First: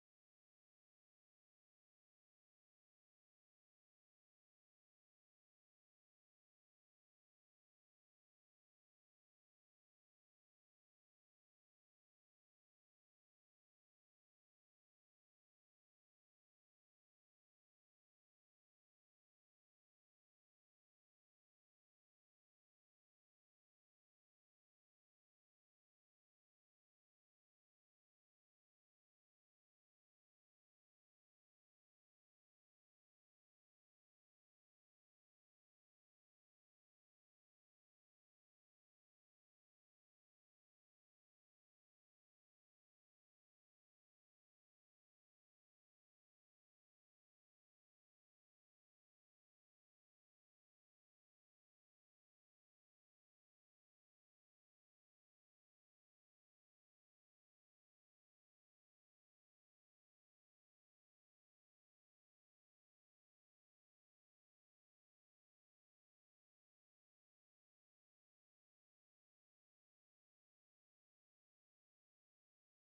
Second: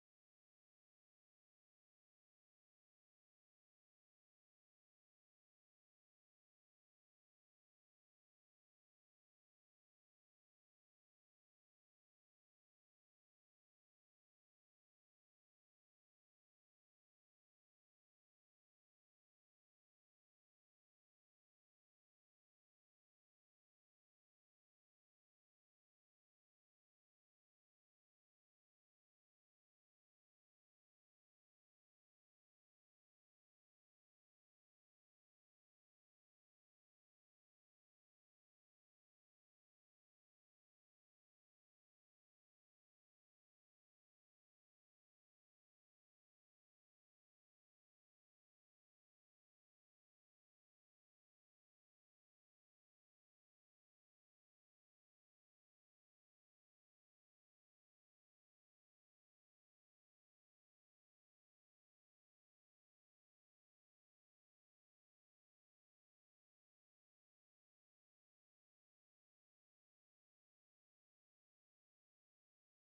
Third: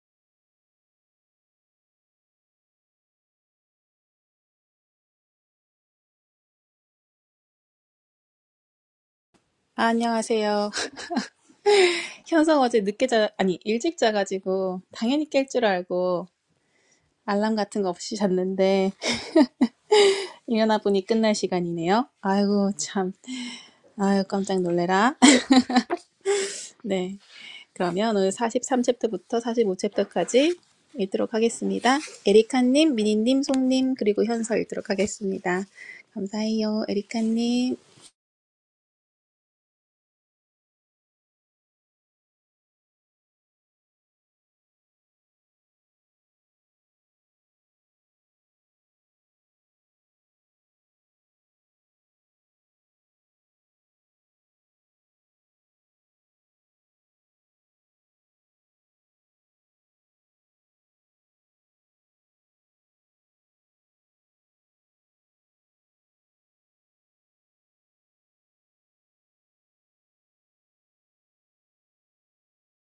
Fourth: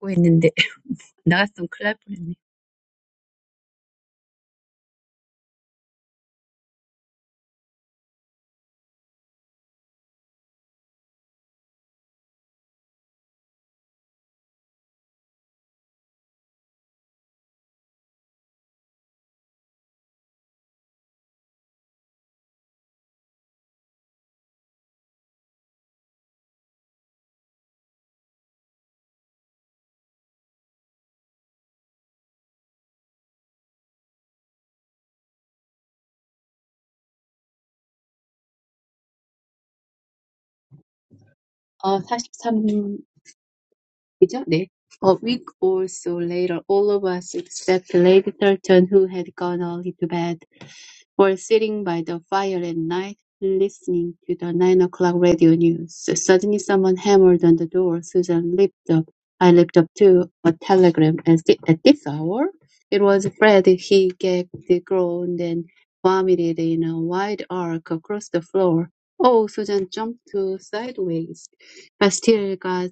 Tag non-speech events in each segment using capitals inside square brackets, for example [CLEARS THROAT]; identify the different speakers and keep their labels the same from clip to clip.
Speaker 1: 듣고 있는데 [LAUGHS] 나갔으면 큰일 날 뻔했네.
Speaker 2: 아, 안녕하세요. [LAUGHS] 현성 어제 늦게 자, 아니, 일찍 자가지고, 당연히 깰 줄 알고, 알람 같은 거 없이 잤는데, [LAUGHS] 일어나 보니 끝날 시간이네요. 아이고, 참. 아유, 깜짝 놀래라. [LAUGHS] 네. 그러면 오늘 43챕터부터 45챕터까지 읽도록 하겠습니다. 에리카님, 미니님, 송님, 그리고 현서 읽도록 하겠습니다. 감사해요, 에리카님.
Speaker 1: 어, 43이죠? 네. A week or so later, all of us except Lady Thurton, who had gone early to bed, or sitting by the fire at night, listening to the nine o'clock radio news. Suddenly someone hammered on the door. Susan leaped up. I leaped up too. A telegram at, thi- at this hour? It was Fred. He gagged, groaned, and vomited in a wide arc across the floor. Oh, Susan jumped to sideways. I still got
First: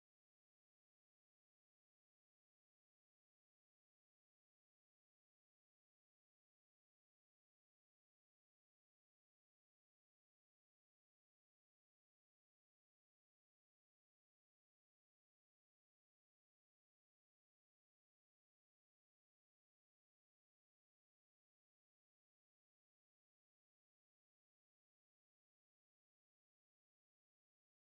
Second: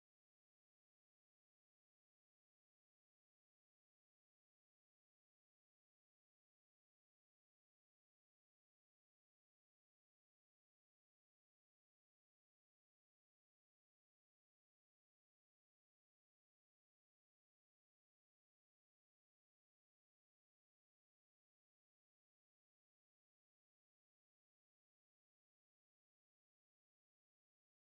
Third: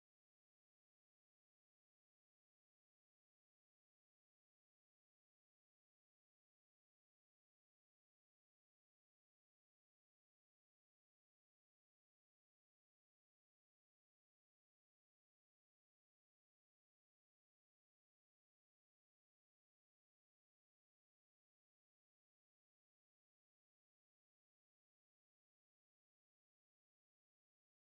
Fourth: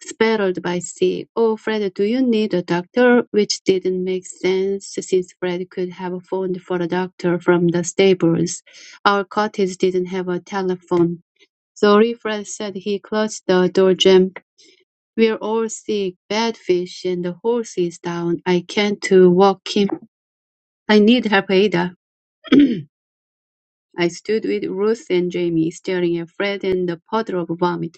Speaker 1: Spelled by C. Oh, Fred, do you need a doctor? Which didn't make sense since Fred could have phoned for a doctor from the stables. Our cottage didn't have a telephone. Sorry, Fred said he closed the door jam. We're all sick, bad fish, and the horse is down. I can't uh, walk him. I need help, Ada. [CLEARS THROAT] I stood with Ruth and Jamie, staring at Fred and the puddle of vomit.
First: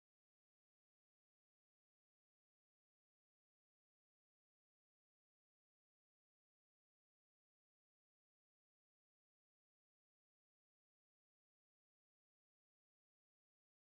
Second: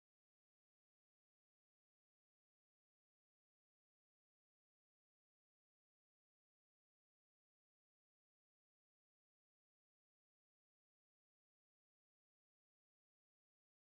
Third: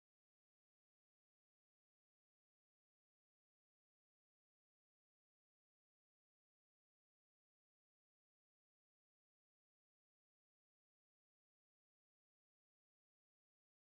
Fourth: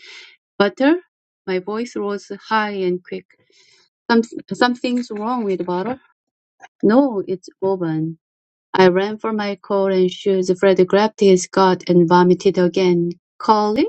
Speaker 1: Butter? My voice rose high and quick. Some, something's wrong with the bottle? No, it's open. I ran for my coat and shoes. Fred grabbed his coat and vomited again. Colin?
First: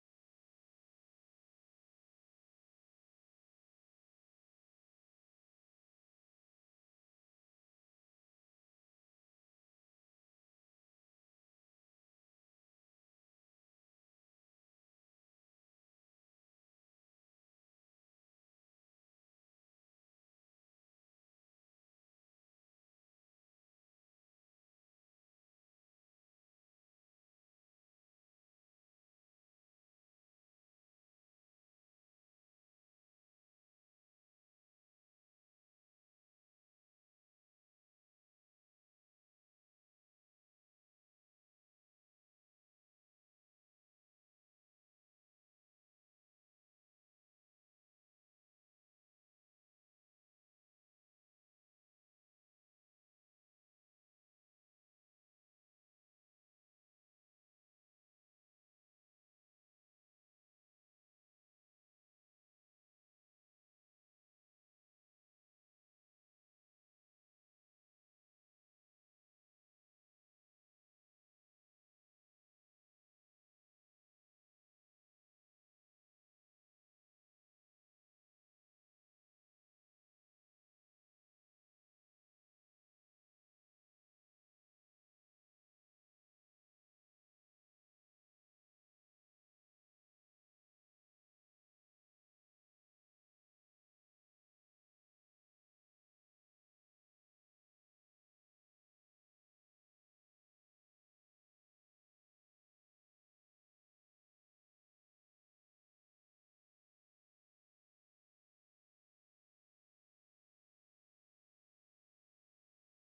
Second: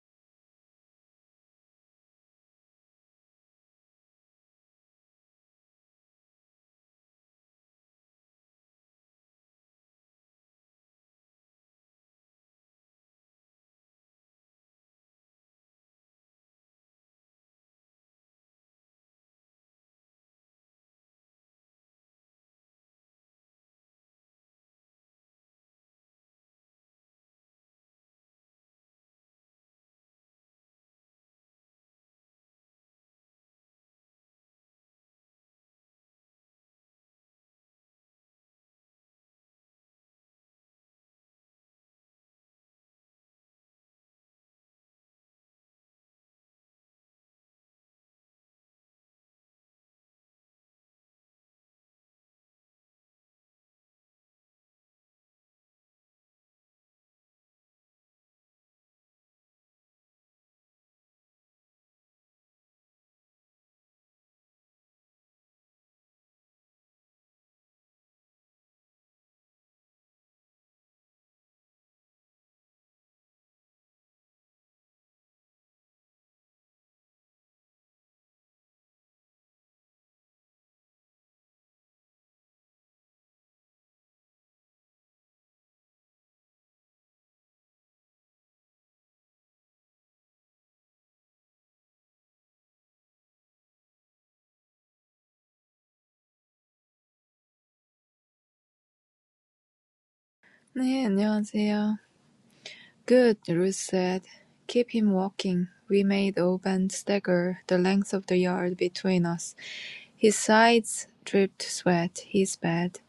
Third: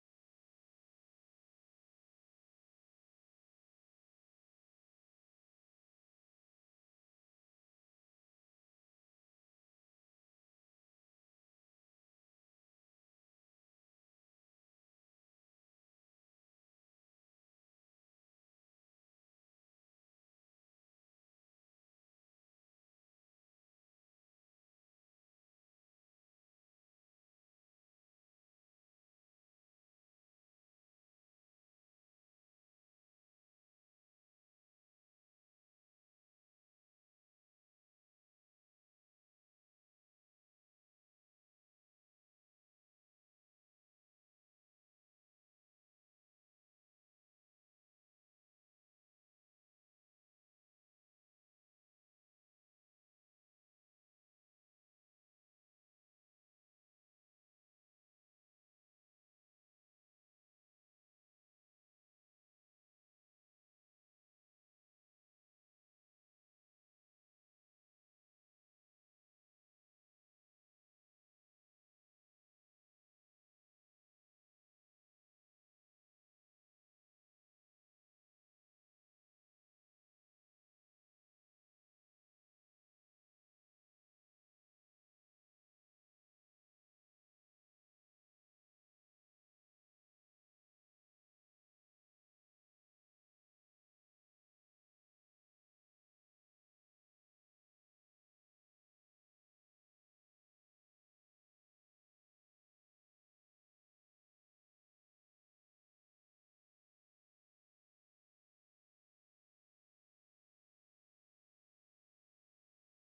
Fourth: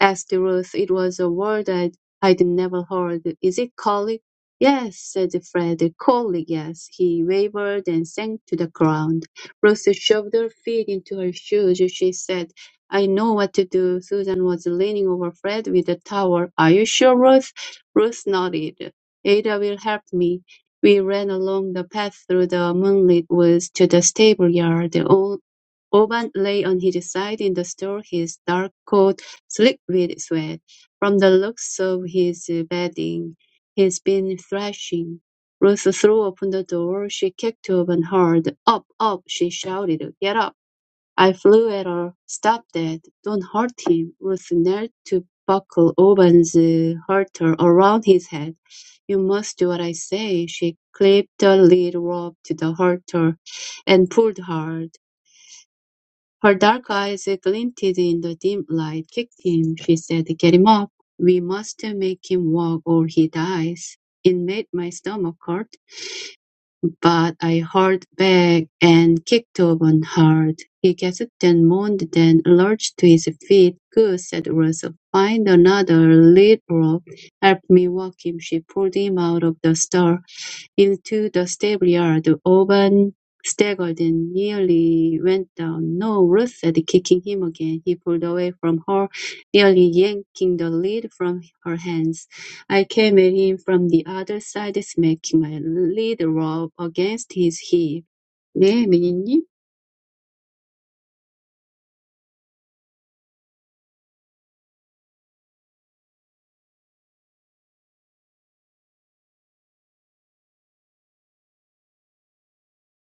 Speaker 1: asked Ruth. It was a word I'd, I'd never heard. Is it collie? Yes, said Fred. Collie, yes. He wavered and sank to the ground. Ruth shoved her feet into her shoes. She said, I know what to do. Susan was leaning over Fred with a towel. Are you sure, Ruth? Ruth nodded. Ada will help me. We ran along the path through the moonlit woods to the stable yard. Oban lay on his side in the store. his dark coat slick with sweat. From the looks of his bedding, he's been thrashing. Ruth threw open the door. She kicked Oban hard. Up, up, she shouted. Get up. I flew at her. Stop that. Don't hurt him. Ruth knelt to buckle Oban's uh, halter around his head. You must do what I say. She clipped the lead rope to the halter and pulled hard. Her dark eyes glinted in the dim light. "Kick him," she said. "Get him up. We must make him walk or he dies." It made my stomach hurt but I hauled back and kicked Auburn hard. He gasped and moaned, then lurched to his feet. Good, said Russell. Find another lead rope. Help me walk him. She pulled him out of the stall into the stable yard. Auburn staggered and nearly went down. No, Ruth said, kicking him again. He pulled away from her, nearly yanking the lead from her hands. I came at him from the other side, smacking my lead rope against his hip. 네, 미니님.
Speaker 3: 네, 안녕하세요. Good, Ruth said. Keep him walking. We made Oban stagger the length of the yard between us. His sides dripped sweat. He's bad,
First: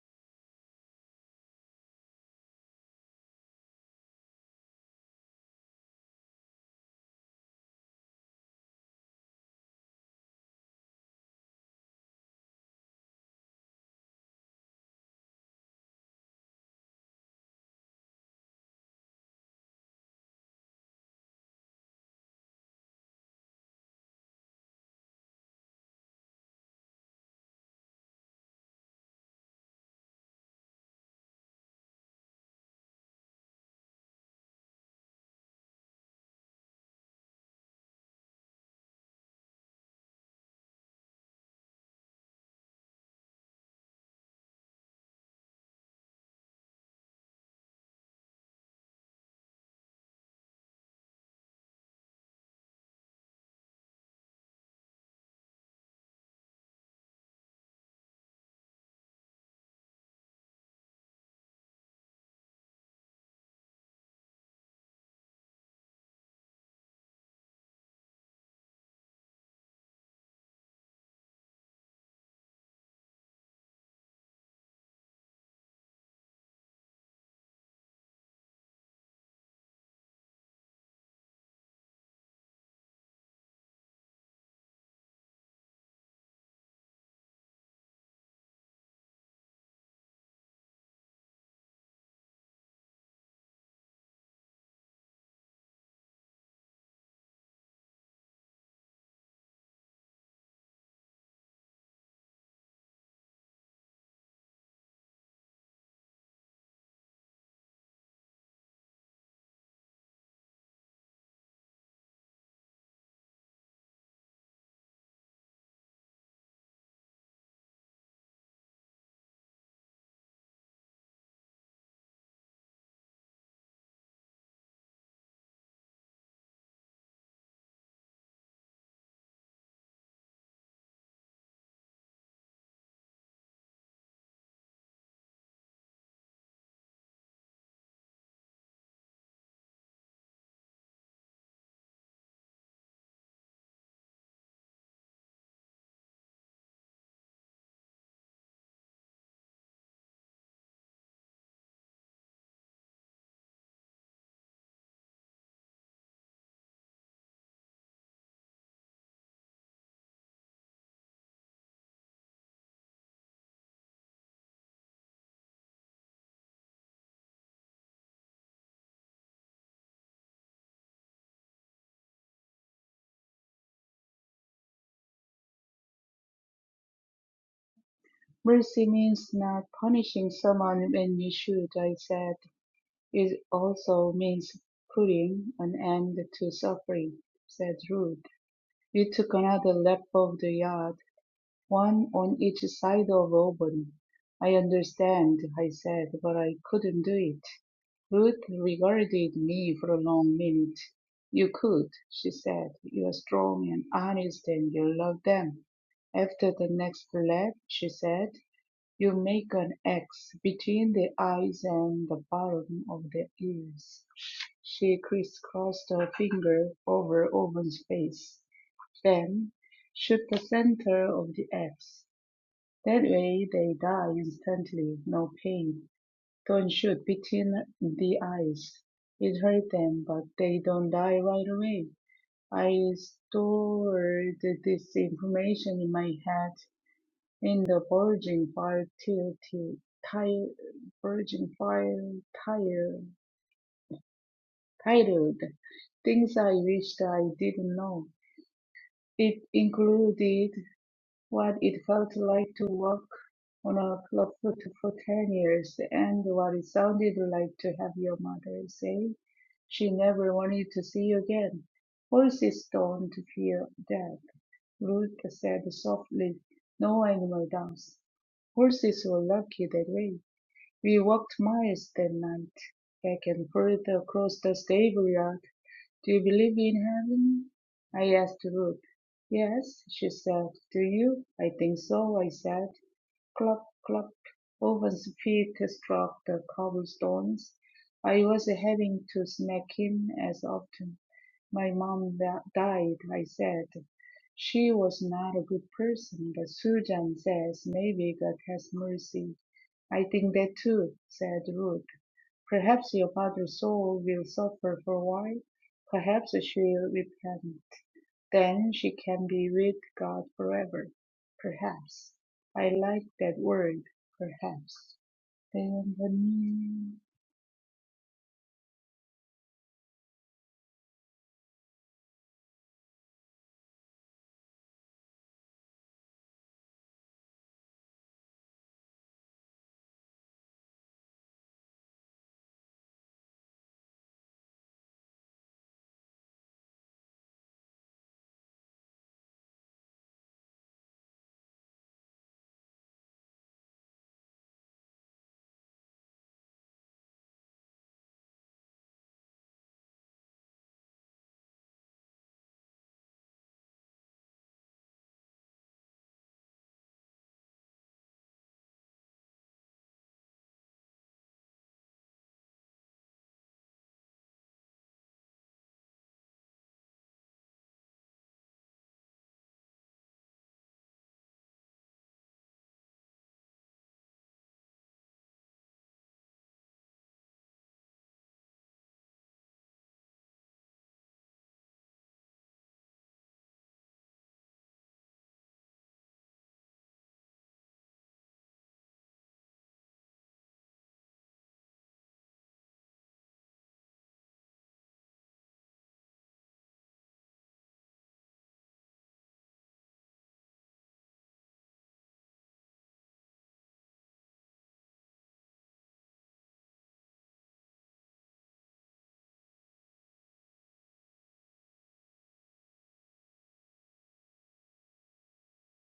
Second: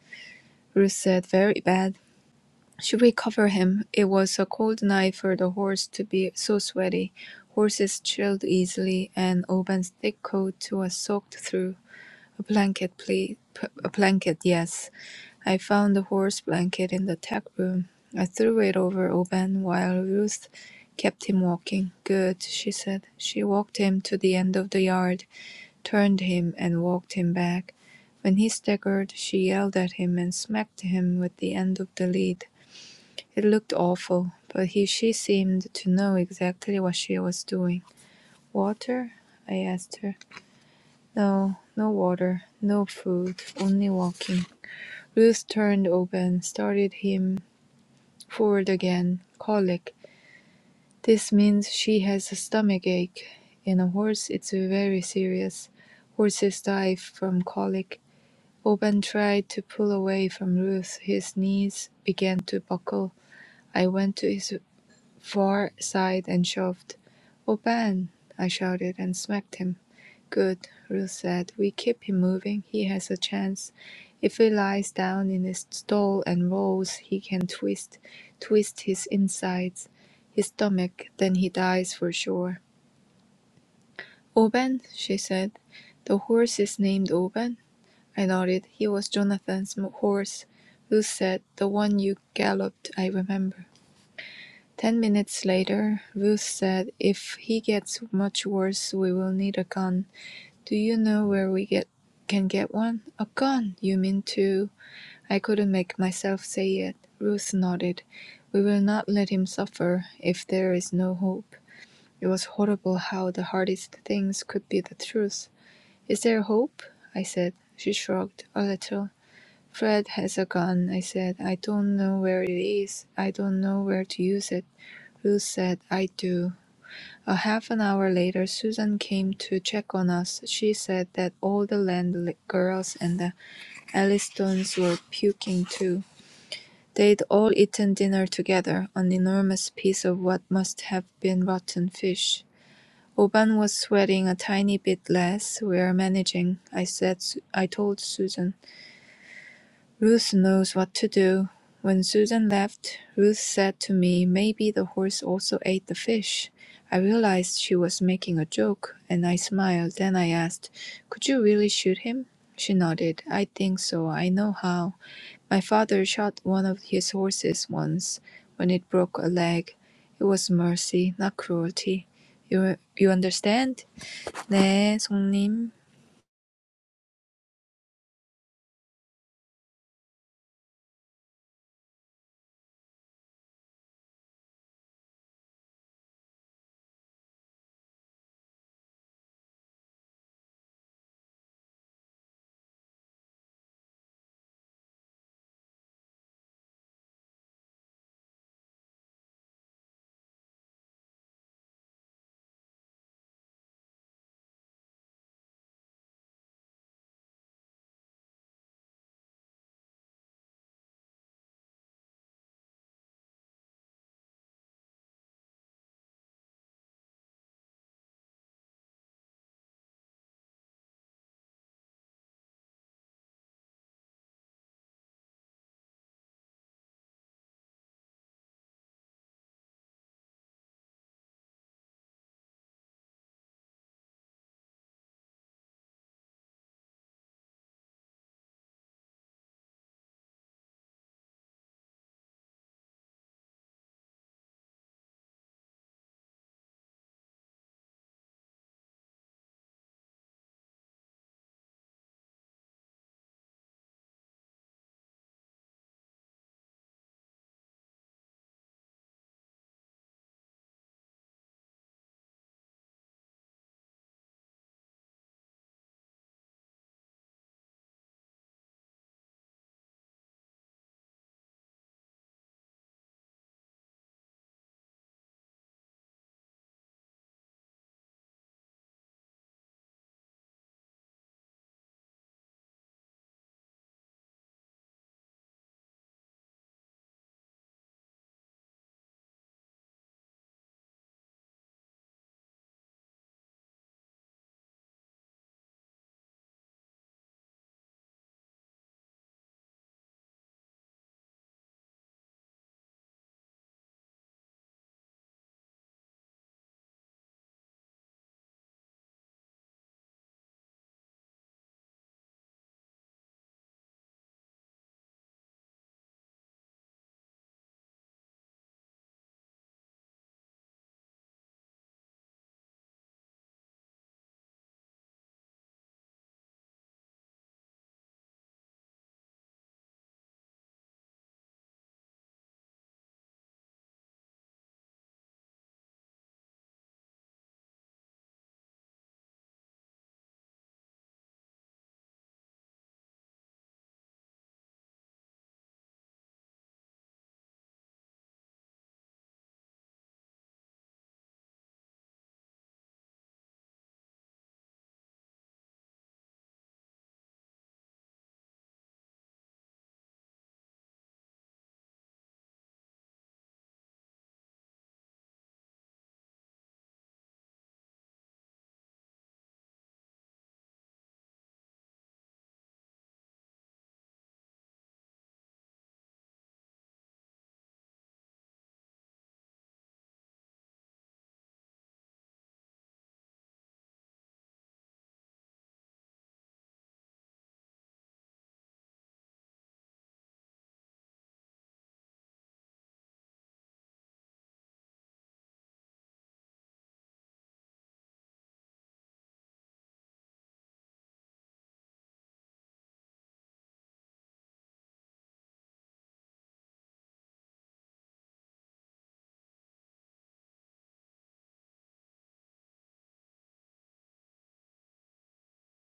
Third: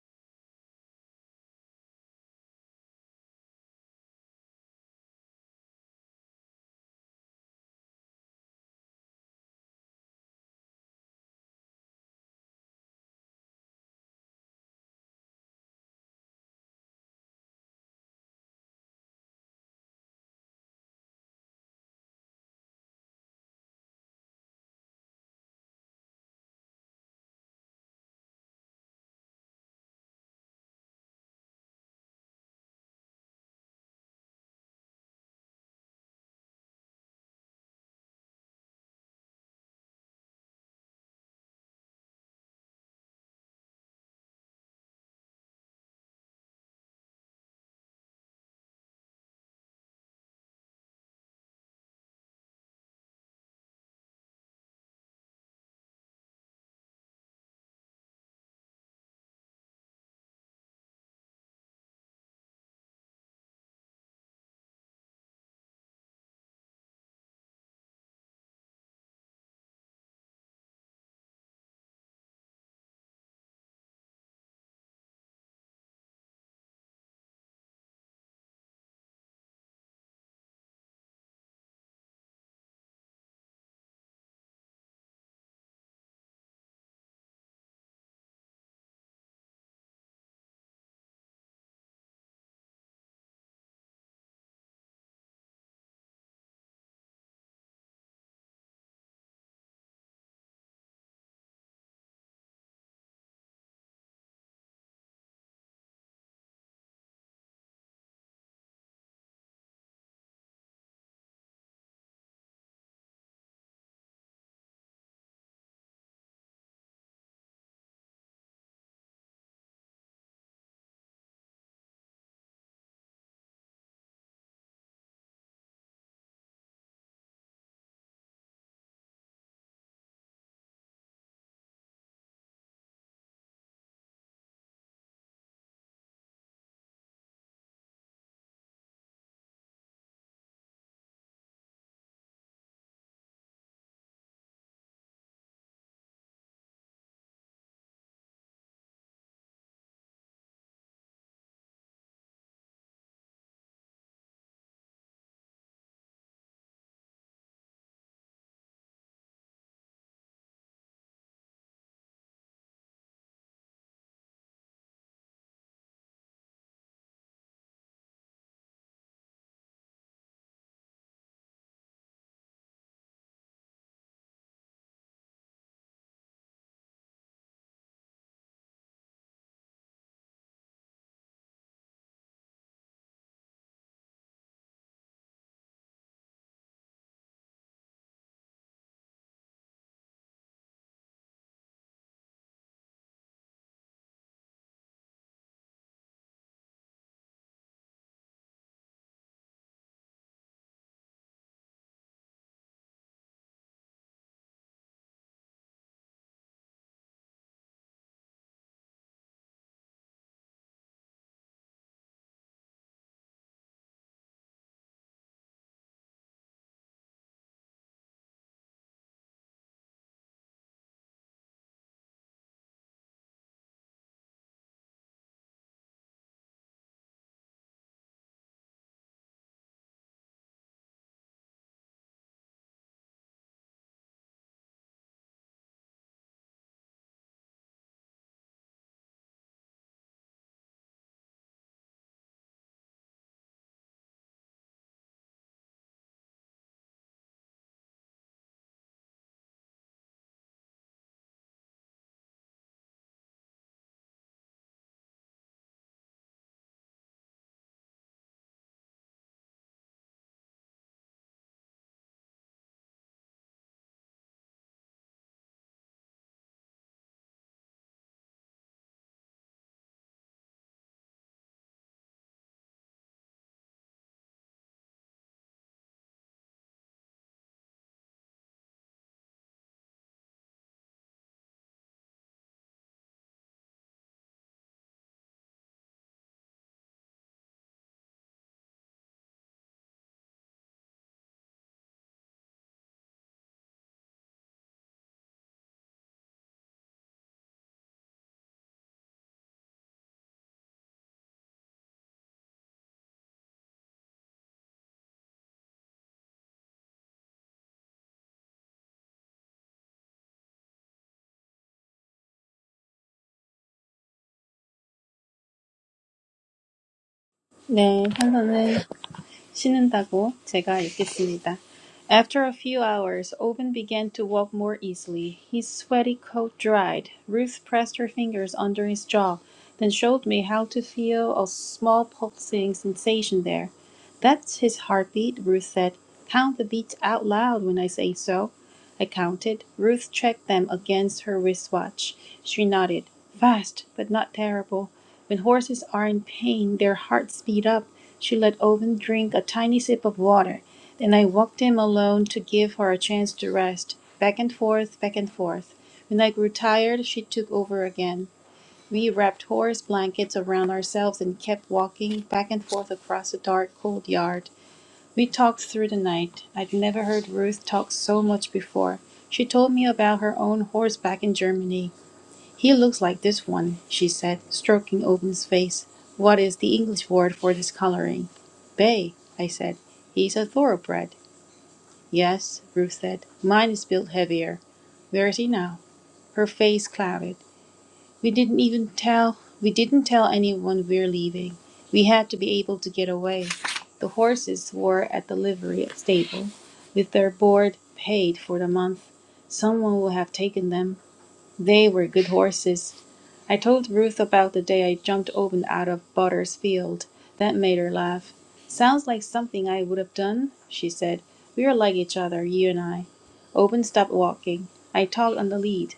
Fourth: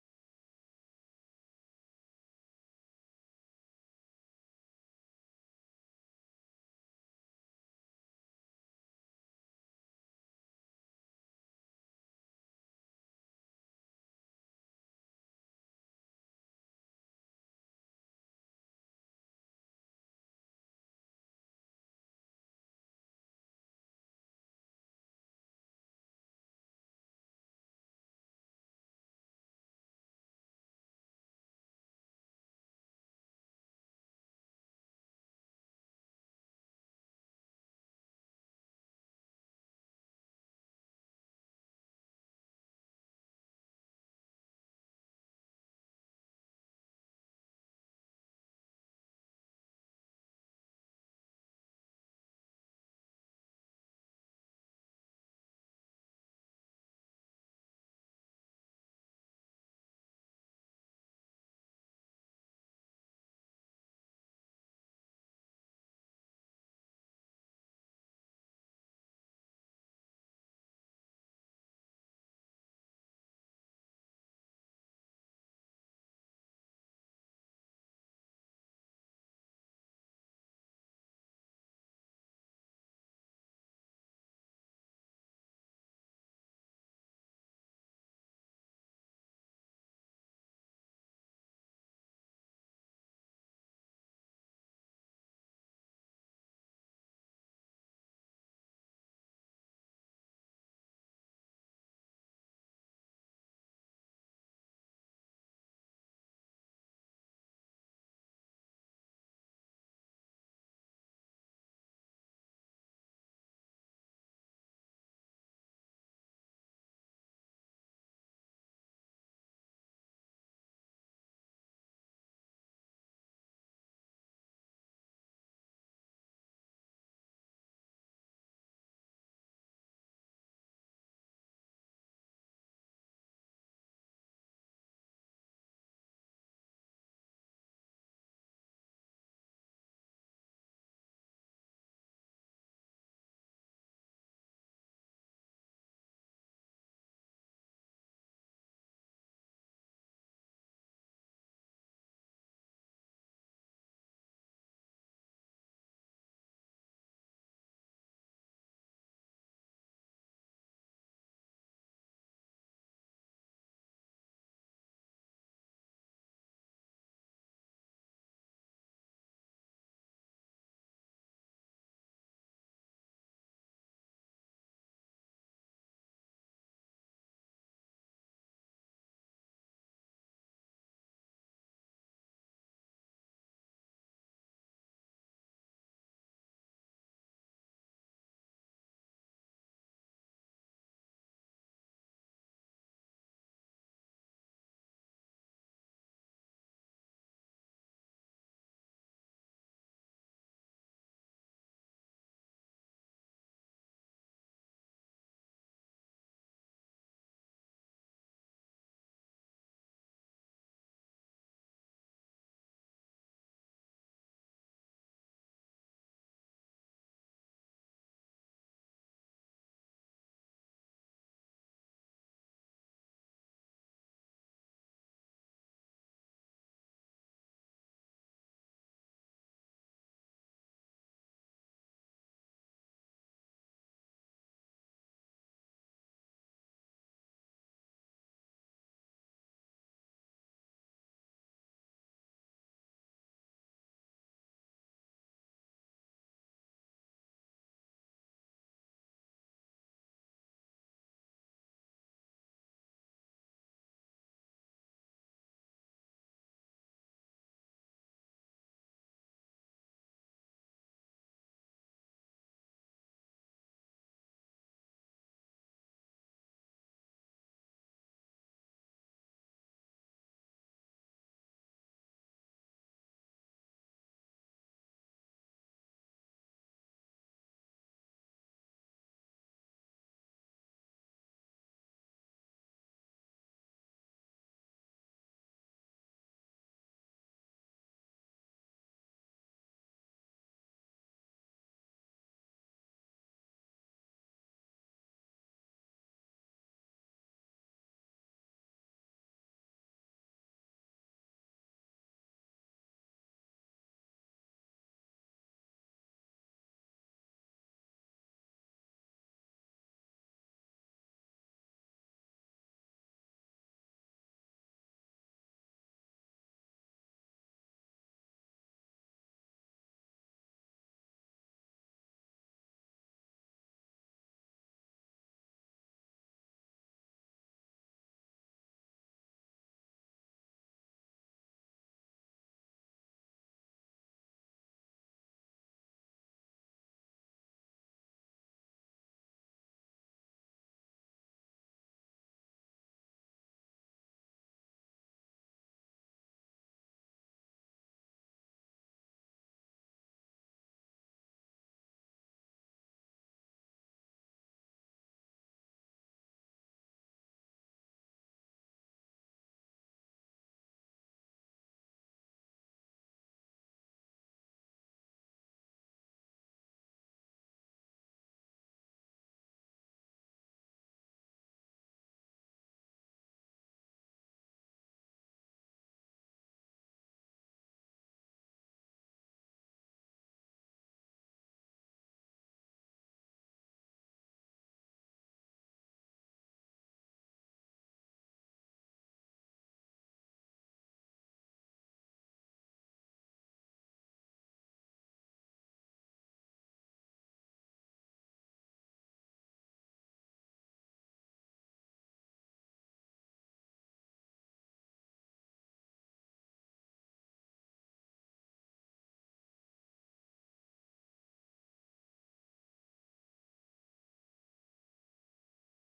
Speaker 3: Ruth said, very bad. Should we cover him? It was a cold night for the horse to be so sweaty. Horses chilled easily, and Oban's thick coat was soaked through. A blanket, please. A blanket, yes. I found the horse blanket in the tech room. I threw it over Oban while Ruth kept him walking. Good, she said. She walked him to the end of the yard, turned him, and walked him back. When he staggered, she yelled at him and smacked him with the end of the lead. It looked awful, but he, she seemed to know exactly what she was doing. Water? I asked her. No, no water, no food, only walking. Ruth turned Oban, started him Ford again, colic. This means she has a stomach ache. In a horse it's very serious. Horses die from colic. Oban tried to pull away from Ruth. His knees began to buckle. I went to his far side and shoved. "Oban!" I shouted and smacked him. Good, Ruth said. We keep him moving. He has a chance. If he lies down in his stall and rolls, he can twist, twist his insides, his stomach, then he dies for sure. Oben, she said. The horse is named Oben? I nodded. He was Jonathan's m- horse. Ruth said, the one you galloped, I remember. Ten minutes later, Ruth said, if he gets much worse, we will need a gun. Do you know where we get can get one? A gun! You mean to I couldn't make myself say it. Ruth nodded. We will not let him suffer if there is no hope. It was horrible how the hardest things could be the truth. Is there hope? I said. She shrugged a little. Fred has a gun, I said. I don't know where it is. I don't know where to use it. Ruth said, I do. A half an hour later Susan came to check on us. She said that all the Land girls and the Allistons were puking too. They'd all eaten dinner together, an enormous piece of what must have been rotten fish. Oban was sweating a tiny bit less. We're managing, I said. I told Susan. Ruth knows what to do. When Susan left, Ruth said to me, Maybe the horse also ate the fish. I realized she was making a joke, and I smiled. Then I asked, Could you really shoot him? She nodded. I think so. I know how. My father shot one of his horses once when it broke a leg. It was mercy, not cruelty. You, you understand? 네, 송님.
Speaker 4: Mercy means not punishing someone when you should, I said. It also means putting an end to suffering, said Ruth. We took another lap of the yard, one on each side of Auburn. I understand, I said, but I couldn't do it. Ruth regarded me for a long minute. You could, she said. You are strong and honest and you love them. After the next lap, she said. You make an X between the eyes and the bottom of the ears. She crisscrossed her finger over Owen's face, then shoot the center of the X. That way they die instantly, no pain. Don't shoot between the eyes. It hurt them, but they don't die right away. I stored this information in my head in the Virgin File titled Things I Wished I Didn't Know. It included what it felt like to work on a club for, for 10 years and what it sounded like to have your mother say she never wanted to see you again. Horses don't fear death. Rulke said softly. "No animal does. Horses were lucky that way. We walked miles that night, back and forth across the stable yard. Do you believe in heaven? I asked Ruth. Yes, she said. Do you? I think so, I said. Cluck, cluck. Owen's feet struck the cobblestones. I was having to smack him as often. My mom da- died, I said. She was not a good person, but Susan says maybe God has mercy. I think that too, said Ruth. Perhaps your mother's soul will suffer for a while. Perhaps she'll repent. Then she can be with God forever. Perhaps. I like that word, perhaps. 내 영혼이
Speaker 2: 네, 현서는 신는다고 제가 읽겠습니다. After a few hours, Owen began to walk more easily. His sweaty coat dried. Ruth pressed her fingers under his jaw, then showed me how to feel a small pulsing sensation there. That's his heartbeat, Ruth said. Count the beats out loud when I say so. I counted. Ruth checked them against her wristwatch. She nodded. Fast, but not terrible. When horses are in pain, their hearts speed up. She let Owen drink a tiny sip of water. Then I walked him alone to give her a chance to rest. Back and forth, back and forth. When I grew tired, she took over again. We wrapped horse blankets around ourselves and kept walking back and forth across the dark, cold yard. We talked through the night. I'd never heard Ruth talk so much before. She told me about her own horseback in Germany. "He looks like this one," she said, stroking Owen's face. "What is the English word for this coloring?" "Bay," I said. "He's a thoroughbred." "Yes," Ruth said. "Mine is built heavier. Where is he now?" Her face clouded. "We didn't even tell we didn't tell anyone we're leaving. We had to be able to get away." The horses were at the livery stable, with their board paid for the month. Someone would have taken them. They were good horses. I told Ruth about the day I jumped open out of Butter's field. That made her laugh. Sounds like something I would have done, she said. We're like each other, you and I. Open stopped walking. I tugged on the lead.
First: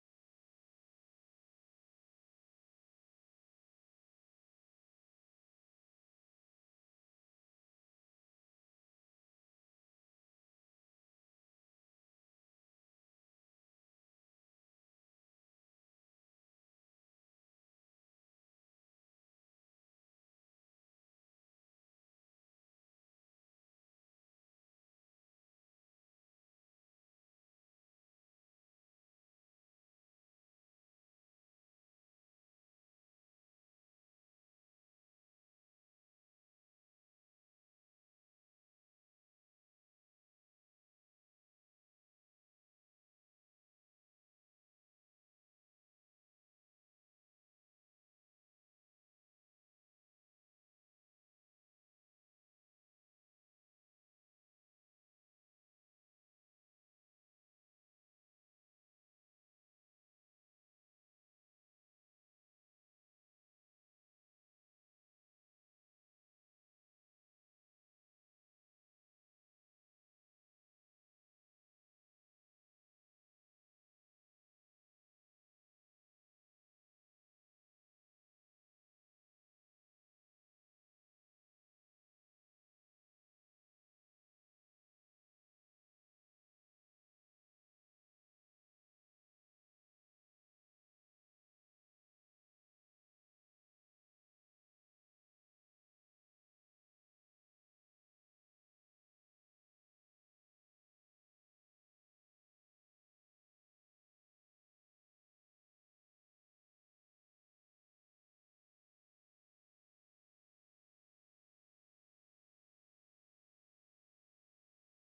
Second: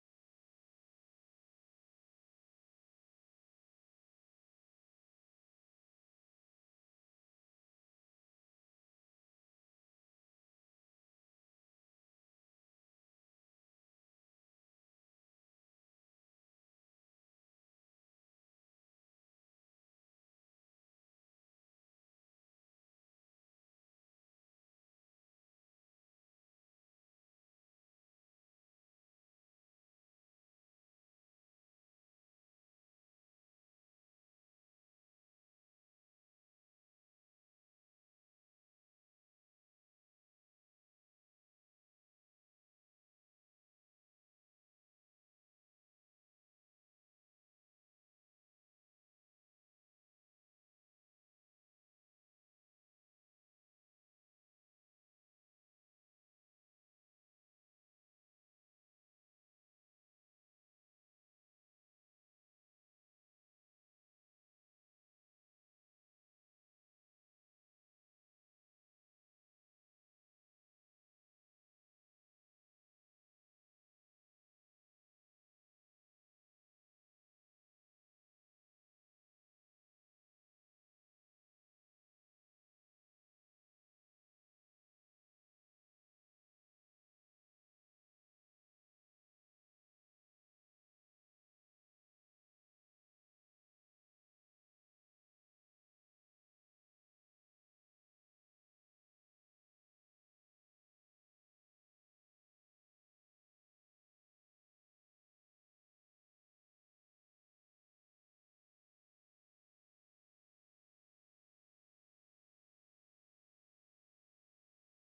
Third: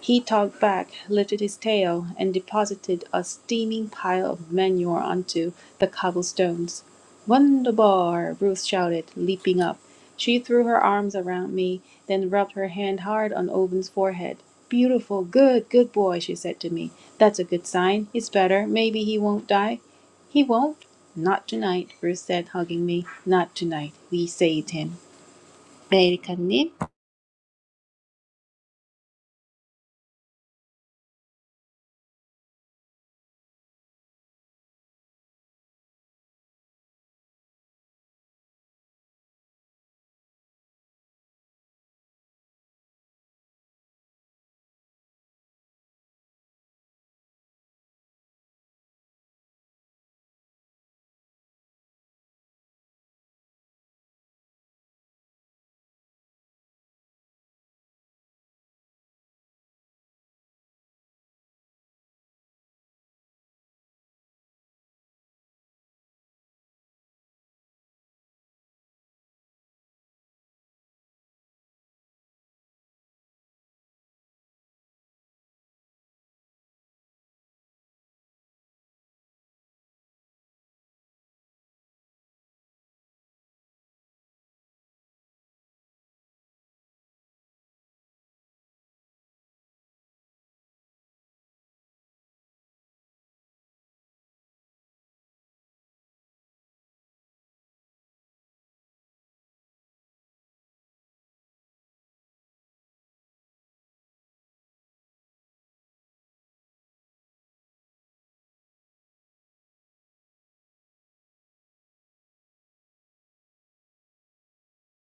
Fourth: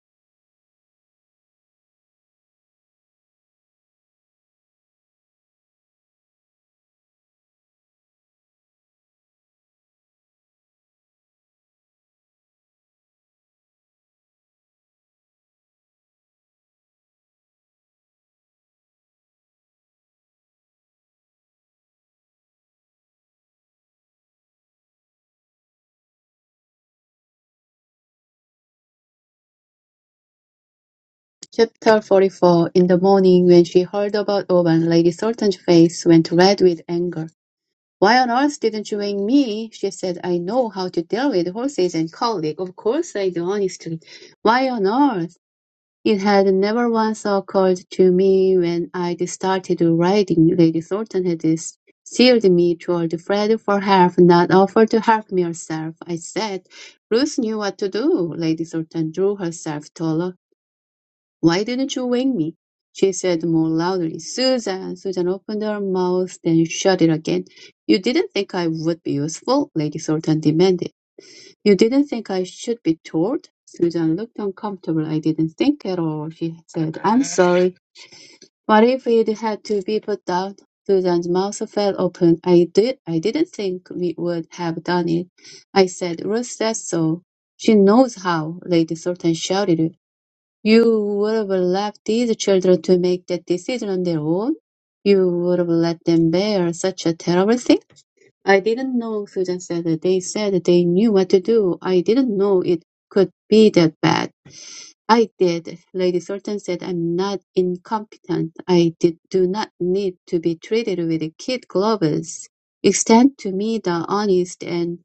Speaker 2: He talked back, lifted his tail, and deposited a steaming pile of manure onto the cobblestones. "Wunderbar!" Ruth shouted, leaping up. She threw her arms around me, then rubbed her hand hard on Owen's forehead. "Beautiful! Good! Good boy!" she said to me. "That's a good sign. It's better. Maybe he won't die." "He won't." "Not tonight," Ruth said, hugging me. "Not tonight. We saved him." "메리 카님."
Speaker 1: Chapter 44 In the morning, when she heard about Oban, Lady Sultan's face went red with anger. Why on earth didn't you wake me? She said, I know how to deal with horses and colleagues. Of course I do, honestly. Why on earth? It had never once occurred to me when I started writing. Lady Thornton had steered me toward Fred for help, not offered to help me herself. I said, Ruth knew what to do. Lady Thornton drew herself taller. Why didn't you wake me? She said more loudly, Susan. Susan opened her mouth, then shut it again. You didn't think I would be useful? Lady Thornton demanded. You didn't think I should be told? Susan looked uncomfortable. I didn't think at all, she said. I'm sorry. What if it had to be put down? Susan's mouth fell open. I did I didn't think we would have done it. I said, Ruth said so. She knows how, Lady Sultan shouted. You would have left these children to make that decision on their own? You would have let them bear such a terrible thing? I didn't know, Susan said. They said they knew what to do. I didn't know it could be that bad. I did. Lady Sultan said I'm not incompetent. I did, do not need to be treated with kid gloves. Extend to me the honest and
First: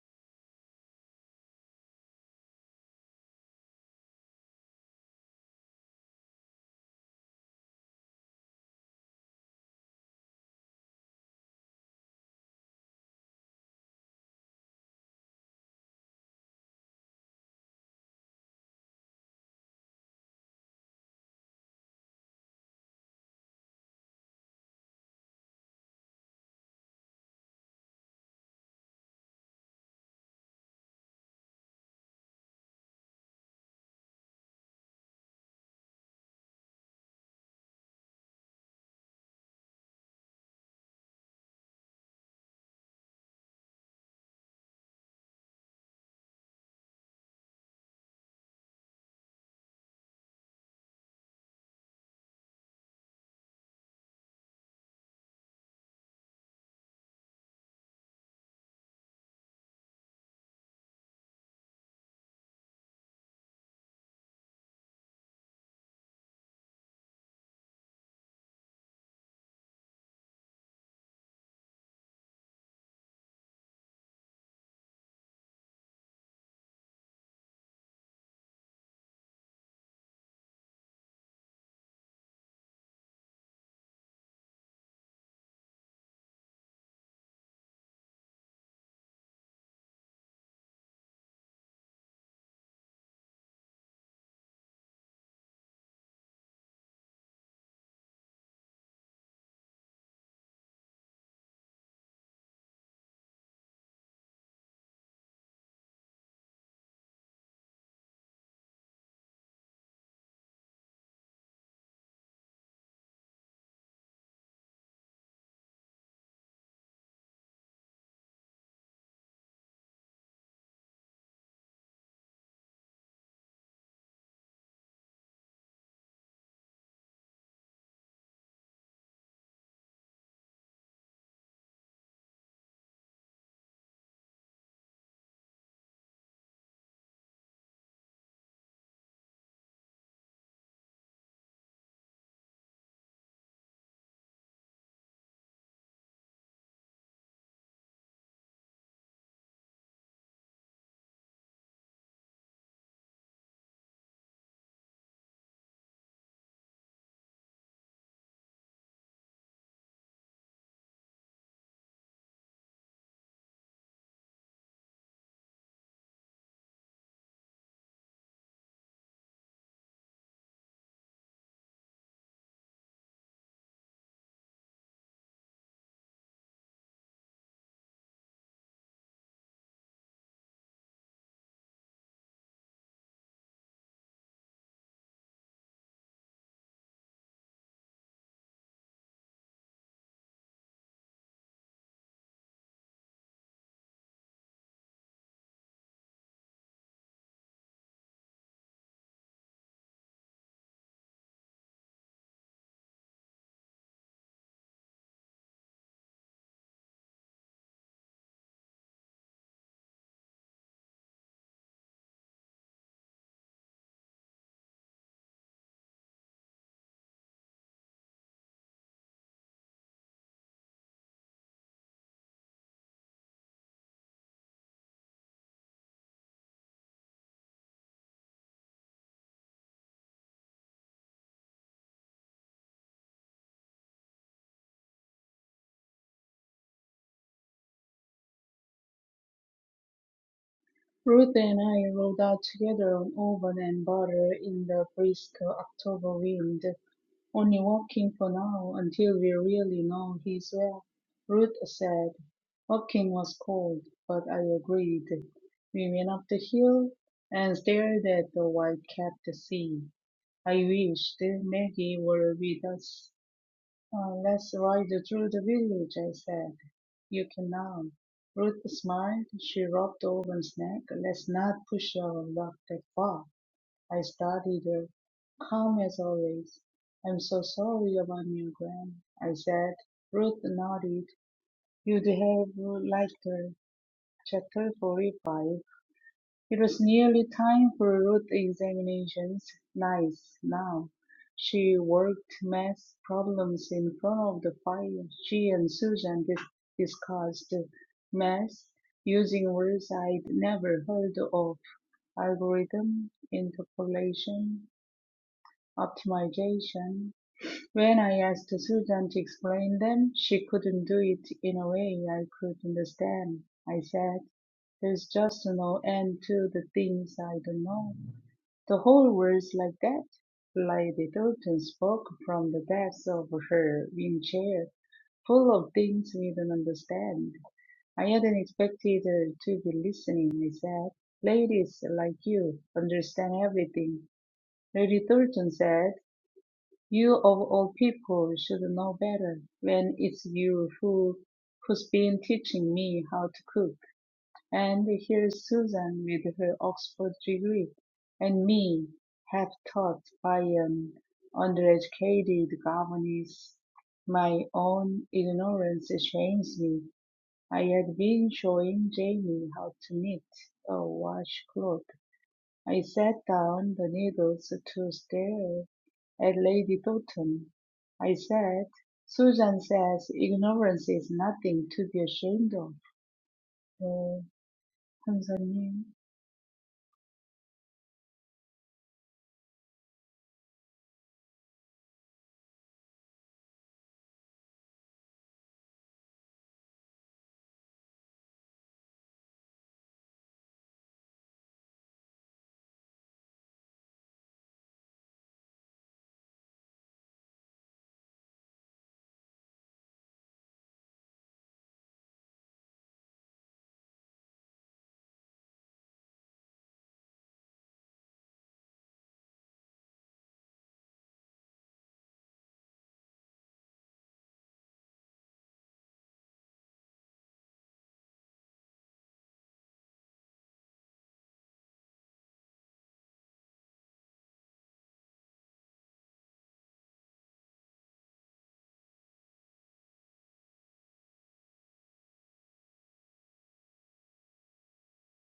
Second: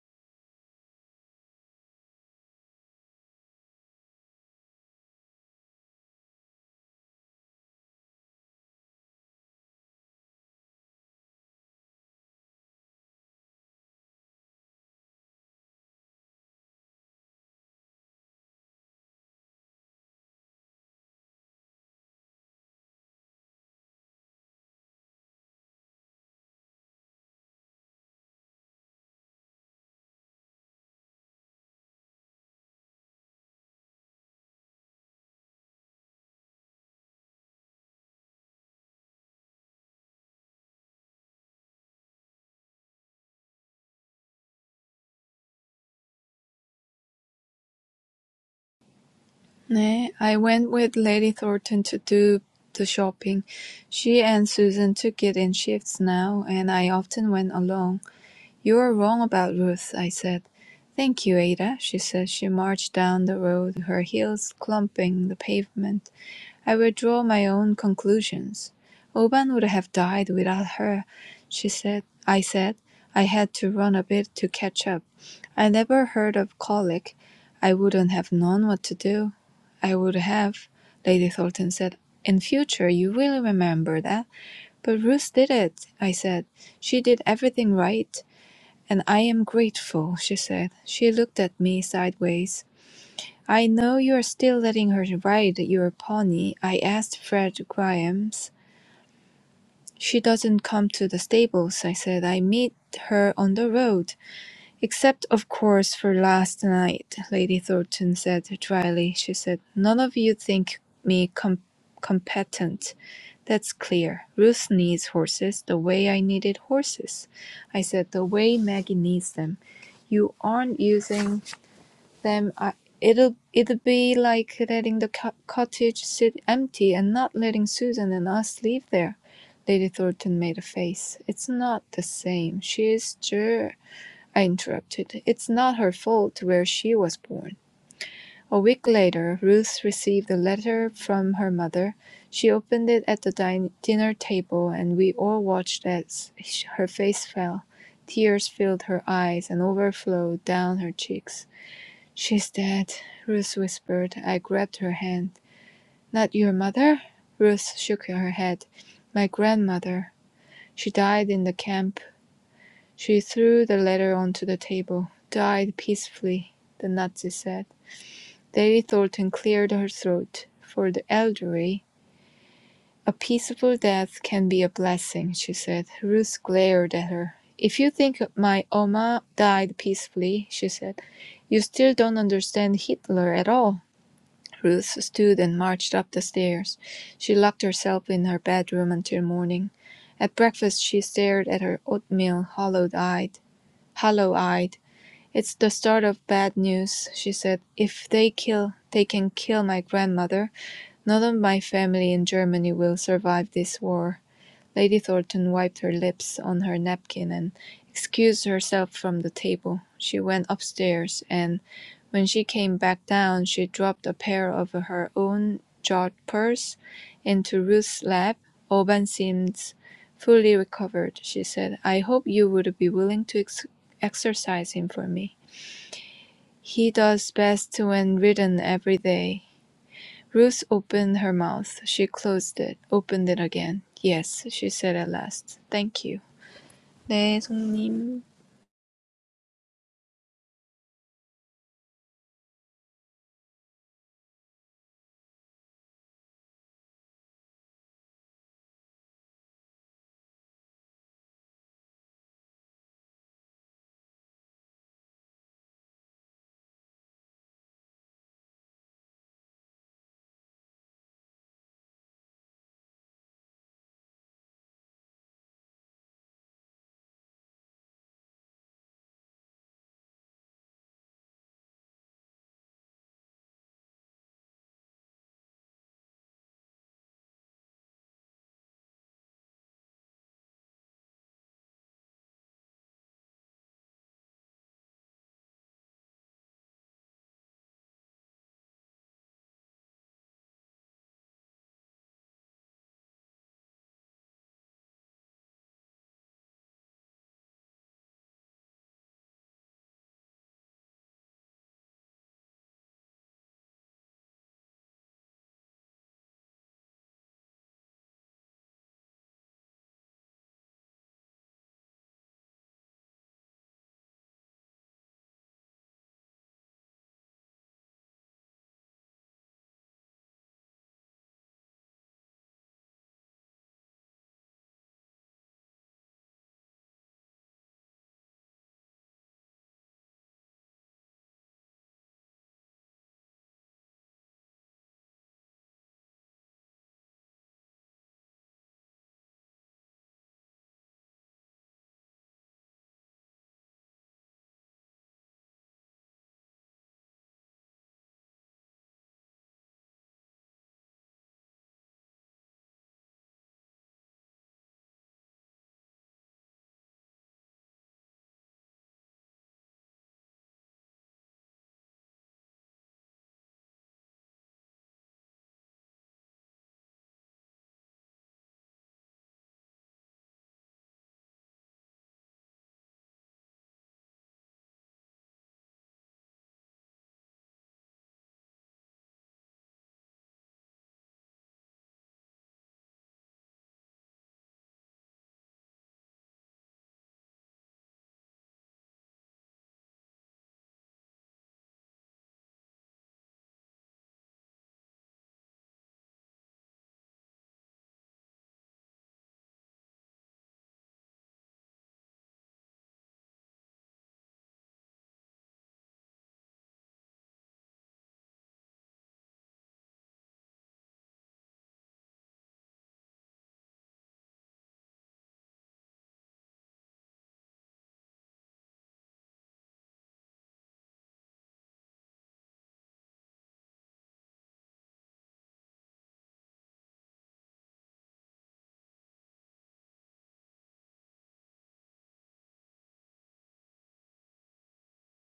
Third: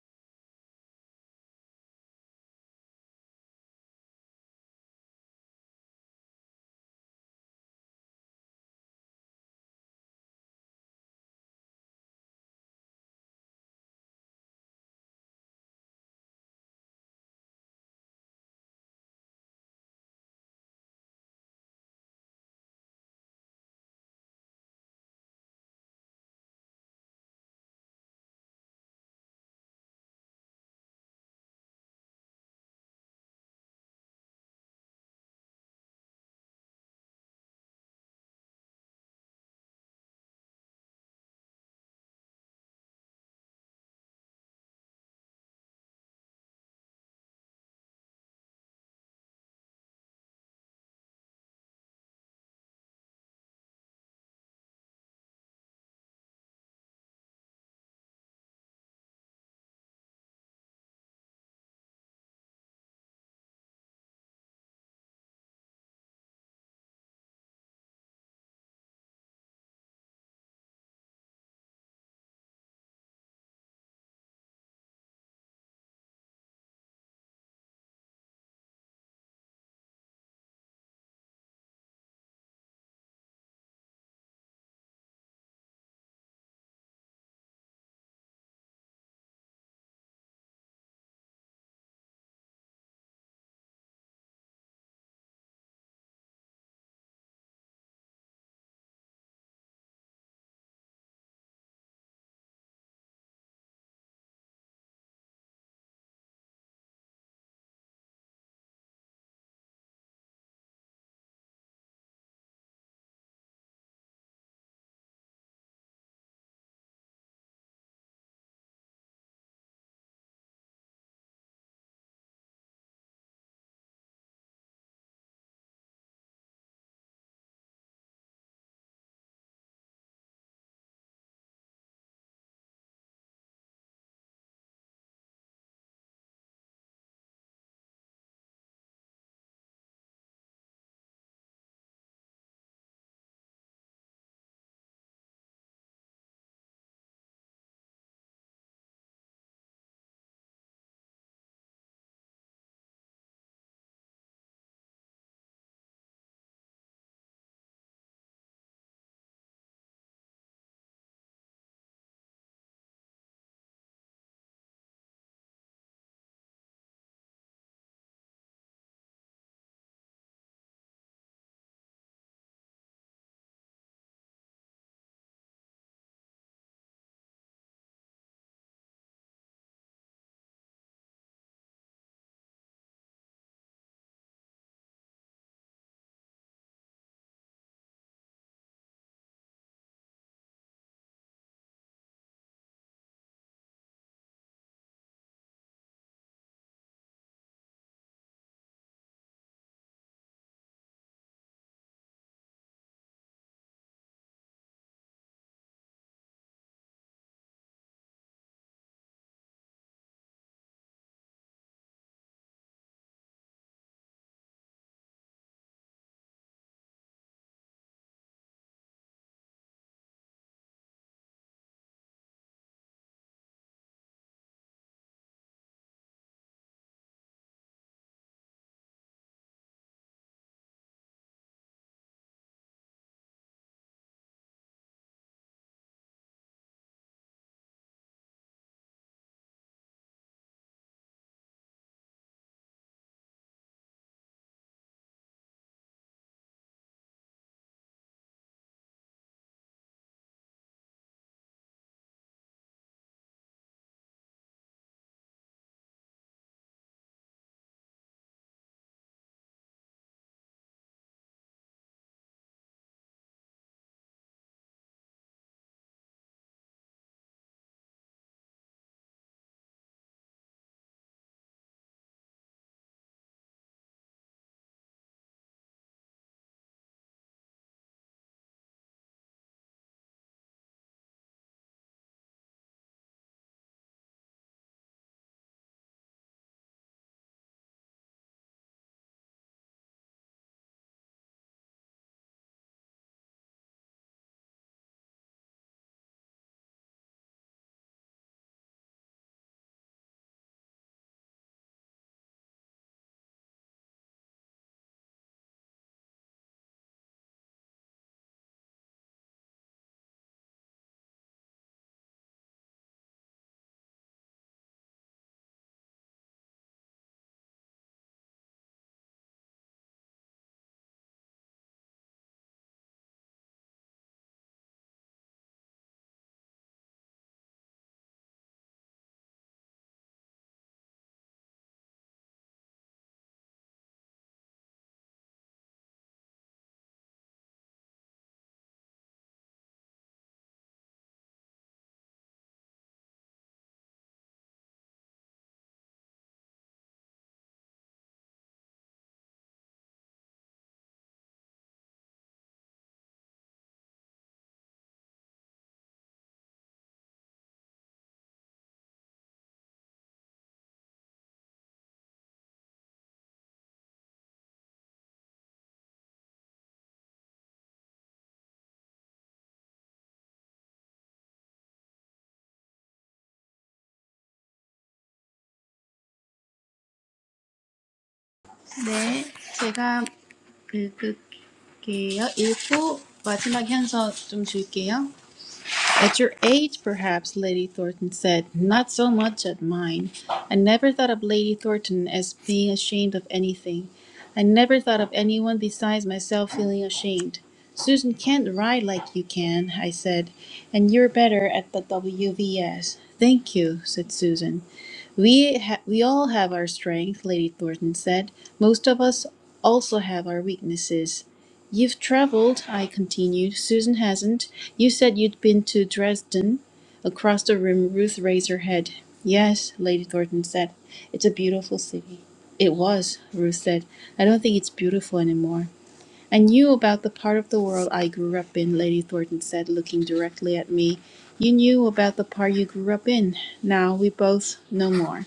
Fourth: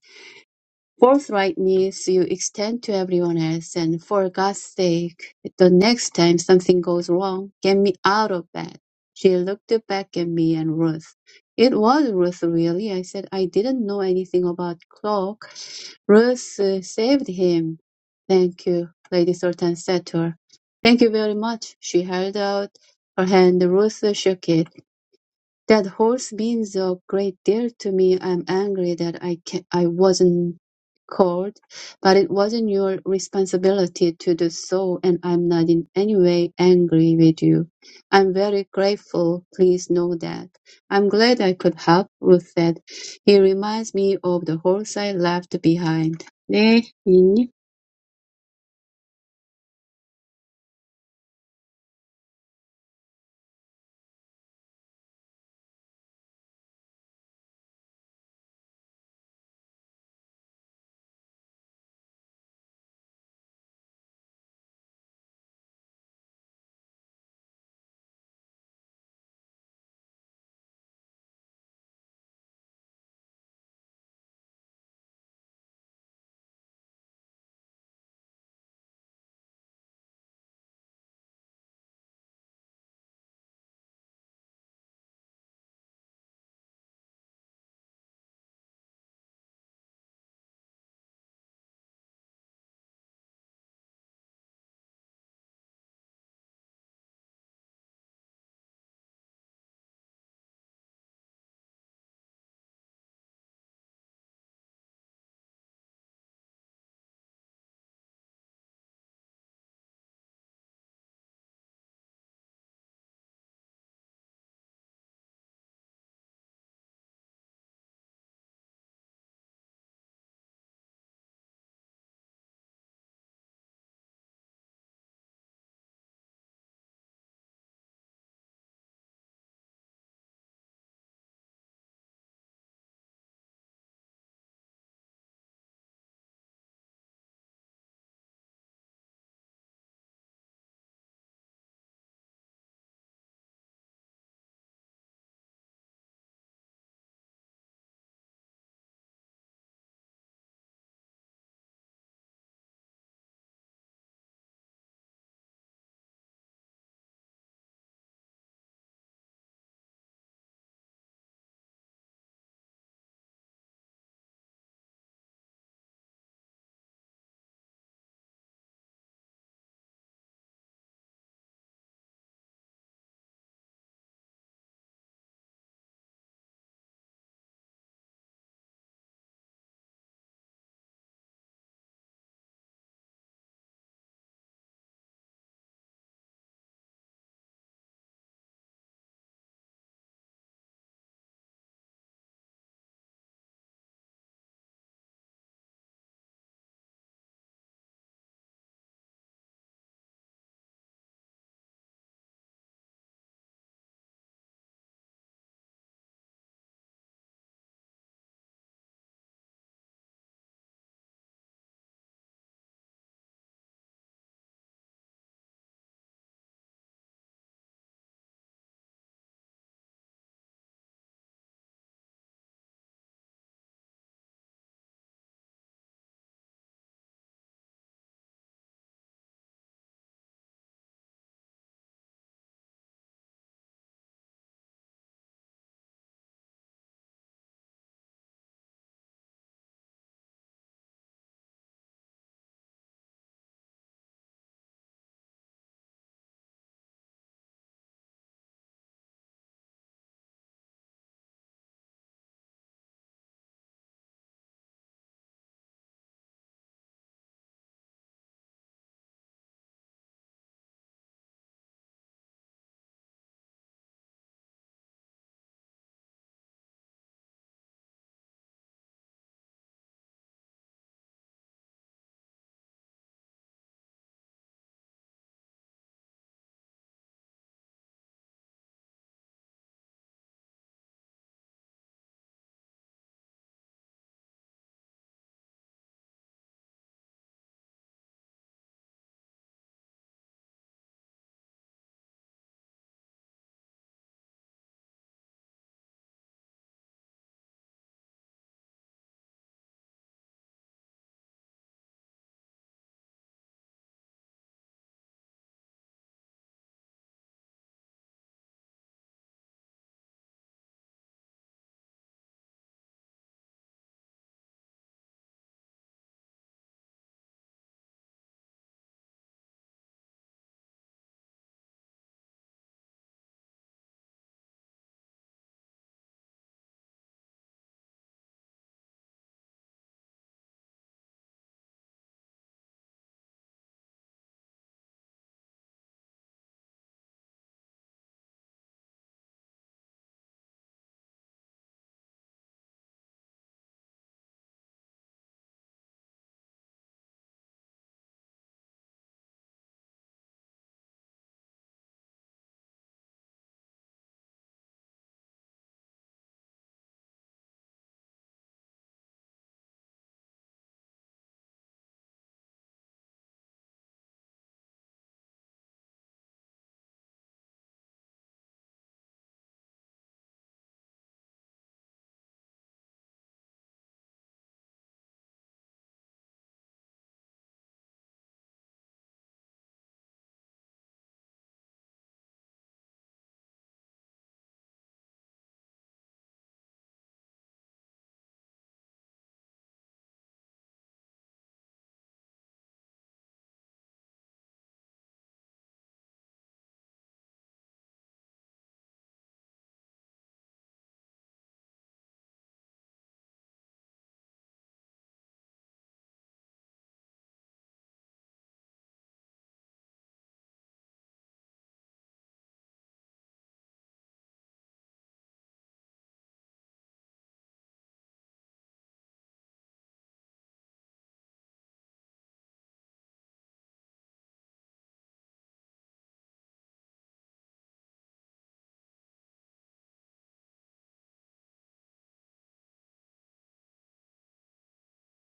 Speaker 1: forthrightness you extend to everyone else, and for God's sake, the next time something goes wrong, get me out of bed. She looked back at me and Ruth. It was Ruth, really. I said I didn't know anything about clock. Ruth uh, saved him. Thank you, Lady Sultan said to her. Thank you very much. She held out her hand. Ruth shook it. That horse means a great deal to me. I'm angry that I can I wasn't called, but it wasn't your responsibility to do so, and I'm not in any way angry with you. I'm very grateful. Please know that. I'm glad I could help. Ruth said. He reminds me of the horse I left behind. 네, 이님.
Speaker 3: No, I went with Lady Thornton to do the shopping. She and Susan took it in shifts now, and I often went alone. You are wrong about Ruth, I said. Thank you, Ada, she said. She marched down the road, her heels clumping the pavement. I will draw my own conclusions. Oban would have died without her, she said. I said. I had to run a bit to catch up. I never heard of colic. I wouldn't have known what to do. I would have, Lady Thornton said. In future, you will remember that. But Ruth did it, I said. She did everything right, and I am grateful, she said. She looked at me sideways. I know you are still letting her ride your pony. I asked Fred Grimes. She doesn't come to the stables, I said. I meet her on the road. "Except, of course, for last night," Lady Thornton said dryly. She said, "None of you think me com- competent. That's clear. Ruth needs horses, the way I needed horses. I said the way Maggie needs them. You aren't using them. I, it'll it'd be like letting the co- cottage sit empty and not letting Susan and us live there." Lady Thornton made a face. "It's not the same. She is sure." I interrupted. It's not her fault where she was born. A week later Ruth received a letter from her mother. She opened it at the din- dinner table, and we all watched as her face fell. Tears filled her eyes and overflowed down her cheeks. She's dead, Ruth whispered. I grabbed her hand. Not your mother? Ruth shook her head. My grandmother. She died in the camp she threw the letter onto the table. "Died peacefully," the Nazi said. Lady Thornton cleared her throat. "For the elderly, a peaceful death can be a blessing," she said. Ruth glared at her. "If you think my Oma died peacefully," she said, "you still don't understand Hitler at all." Ruth stood and marched up the stairs. She locked herself in her bedroom until morning. At breakfast she stared at her oatmeal hollow eyed. Hollow eyed. "It's the start of bad news," she said. "If they kill, they can kill my grandmother. None of my family in Germany will survive this war." Lady Thornton wiped her lips on her napkin and excused herself from the table. She went upstairs, and when she came back down she dropped a pair of her own jeweled pearls into Ruth's lap. "Oban seems fully recovered," she said. "I hope you would be willing to ex exercise him for me." He does best when ridden every day. Ruth opened her mouth. She closed it. Opened it again. Yes, she said at last. Thank you. 네, 송님.
Speaker 4: Ruth and I rode out together on oven and butter in the brisk October wind, only walking for now until we really know he's well. Ruth said. Walking was cold, but I agreed. We went up the hill and stared at the white capped sea. I wished Maggie were with us. "Oh, let's ride through the village," I said. "You can now." Ruth smiled. She rubbed Owen's neck. "Let's not push our luck that far." I studied her, calm as always. "I'm so sorry about your Gran," I said. Ruth nodded. "You'd have liked her. Chapter 45 it was nearly time for root examinations. Nice, now. She worked math problems in front of the fire. She and Susan dis- discussed math using words I'd never heard of algorithm, interpolation, optimization. When I asked Susan to explain them, she couldn't do it in a way I could understand. I said, There's just no end to the things I don't know. The whole world's like that. Lady Doughton spoke from the depths of her wing chair, full of things we don't understand. I hadn't expected her to be listening, I said. Ladies like you understand everything. Lady Thornton said. You of all people should know better when it's you who who's been teaching me how to cook. And here's Susan with her Oxford degree, and me half taught by an undereducated governess. My own ignorance shames me. I had been showing Jamie how to knit a washcloth I set down the needles to stare at Lady Doughton. I said, "Susan says ignorance is nothing to be ashamed of." 네, 감사님.
Speaker 2: 네, 제가 읽을게요. 읽고 마지막 현서 좀 줄게요. At your age, perhaps, Lady Thornton said, not so much at mine. I never thought of Lady Thornton as being ashamed of anything. I never thought of anyone besides myself feeling ashamed. Susan can't ride like you can, I said, and you're better at the WVS. Thank you, said Susan. We, ha- we all have our strength, Lady Thornton said. Most of us also have our weaknesses. You've traveled, I continued. Susan hasn't. You said you'd been to Dresden. Across the room, Ruth raised her head. Yes, Lady Thornton said. It's a beautiful city. It was, Ruth said. I don't think it's beautiful anymore. I knew about the part of the world I grew up in, Lady Thornton said, looking directly at me. You knew about the part you grew up in. Now we both know more.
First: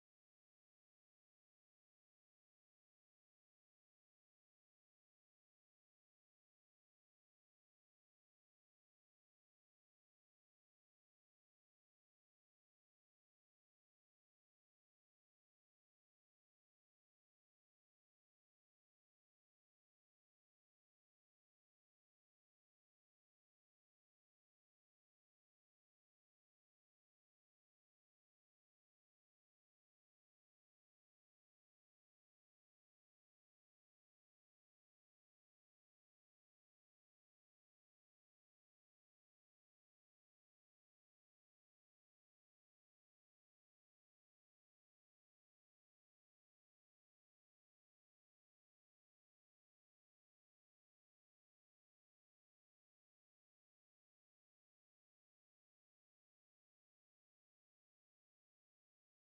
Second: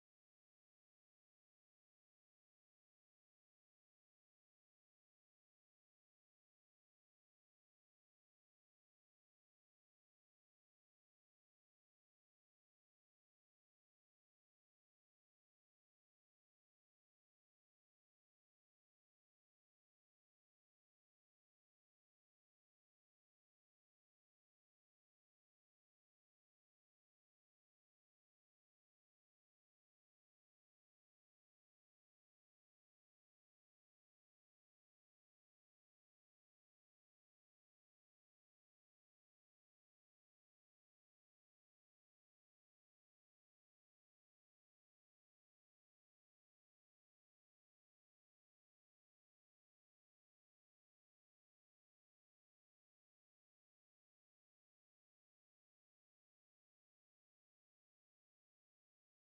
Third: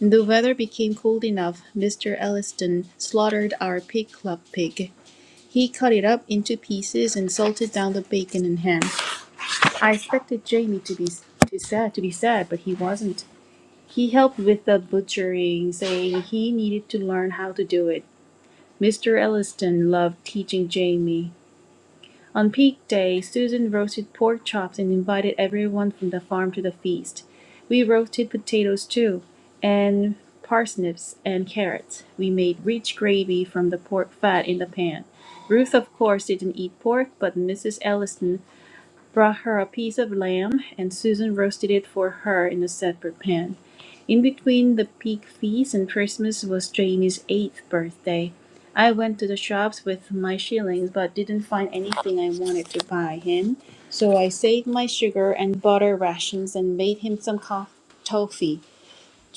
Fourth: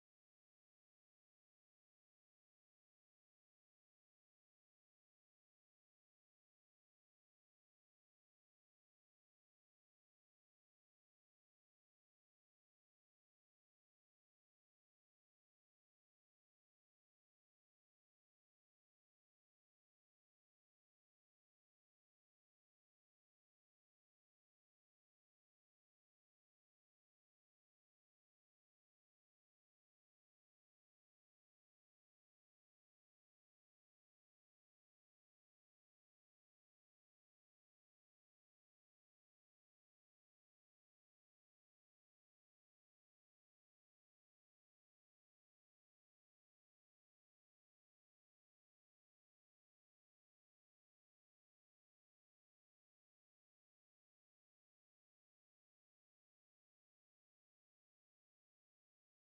Speaker 2: The weather became cold enough. Mr. Elliston slaughtered our pig club pig. He cut it up into pieces and salted down the bacon and ham. I expected Jamie to be to sad to be sad, but he wasn't. He helped with the butchering, saying he needed to learn how to do it. Mr. Elliston loved teaching Jamie. On peak day, Susan roasted pork chops and invited everyone from the farm to the feast. We roasted potatoes too, and parsnips and carrots. We made rich gravy from the pork fat in the pan. Ruth, of course, didn't eat pork, but Mrs. Ellison brought her a piece of lamb, and Susan roasted it for her in a separate pan. In between the pig feast and Christmas was Janie's eighth birthday. I went to the shops with my shillings, but didn't find anything I wanted to buy him. So I saved my sugar and butter rations and made him some co- toffee.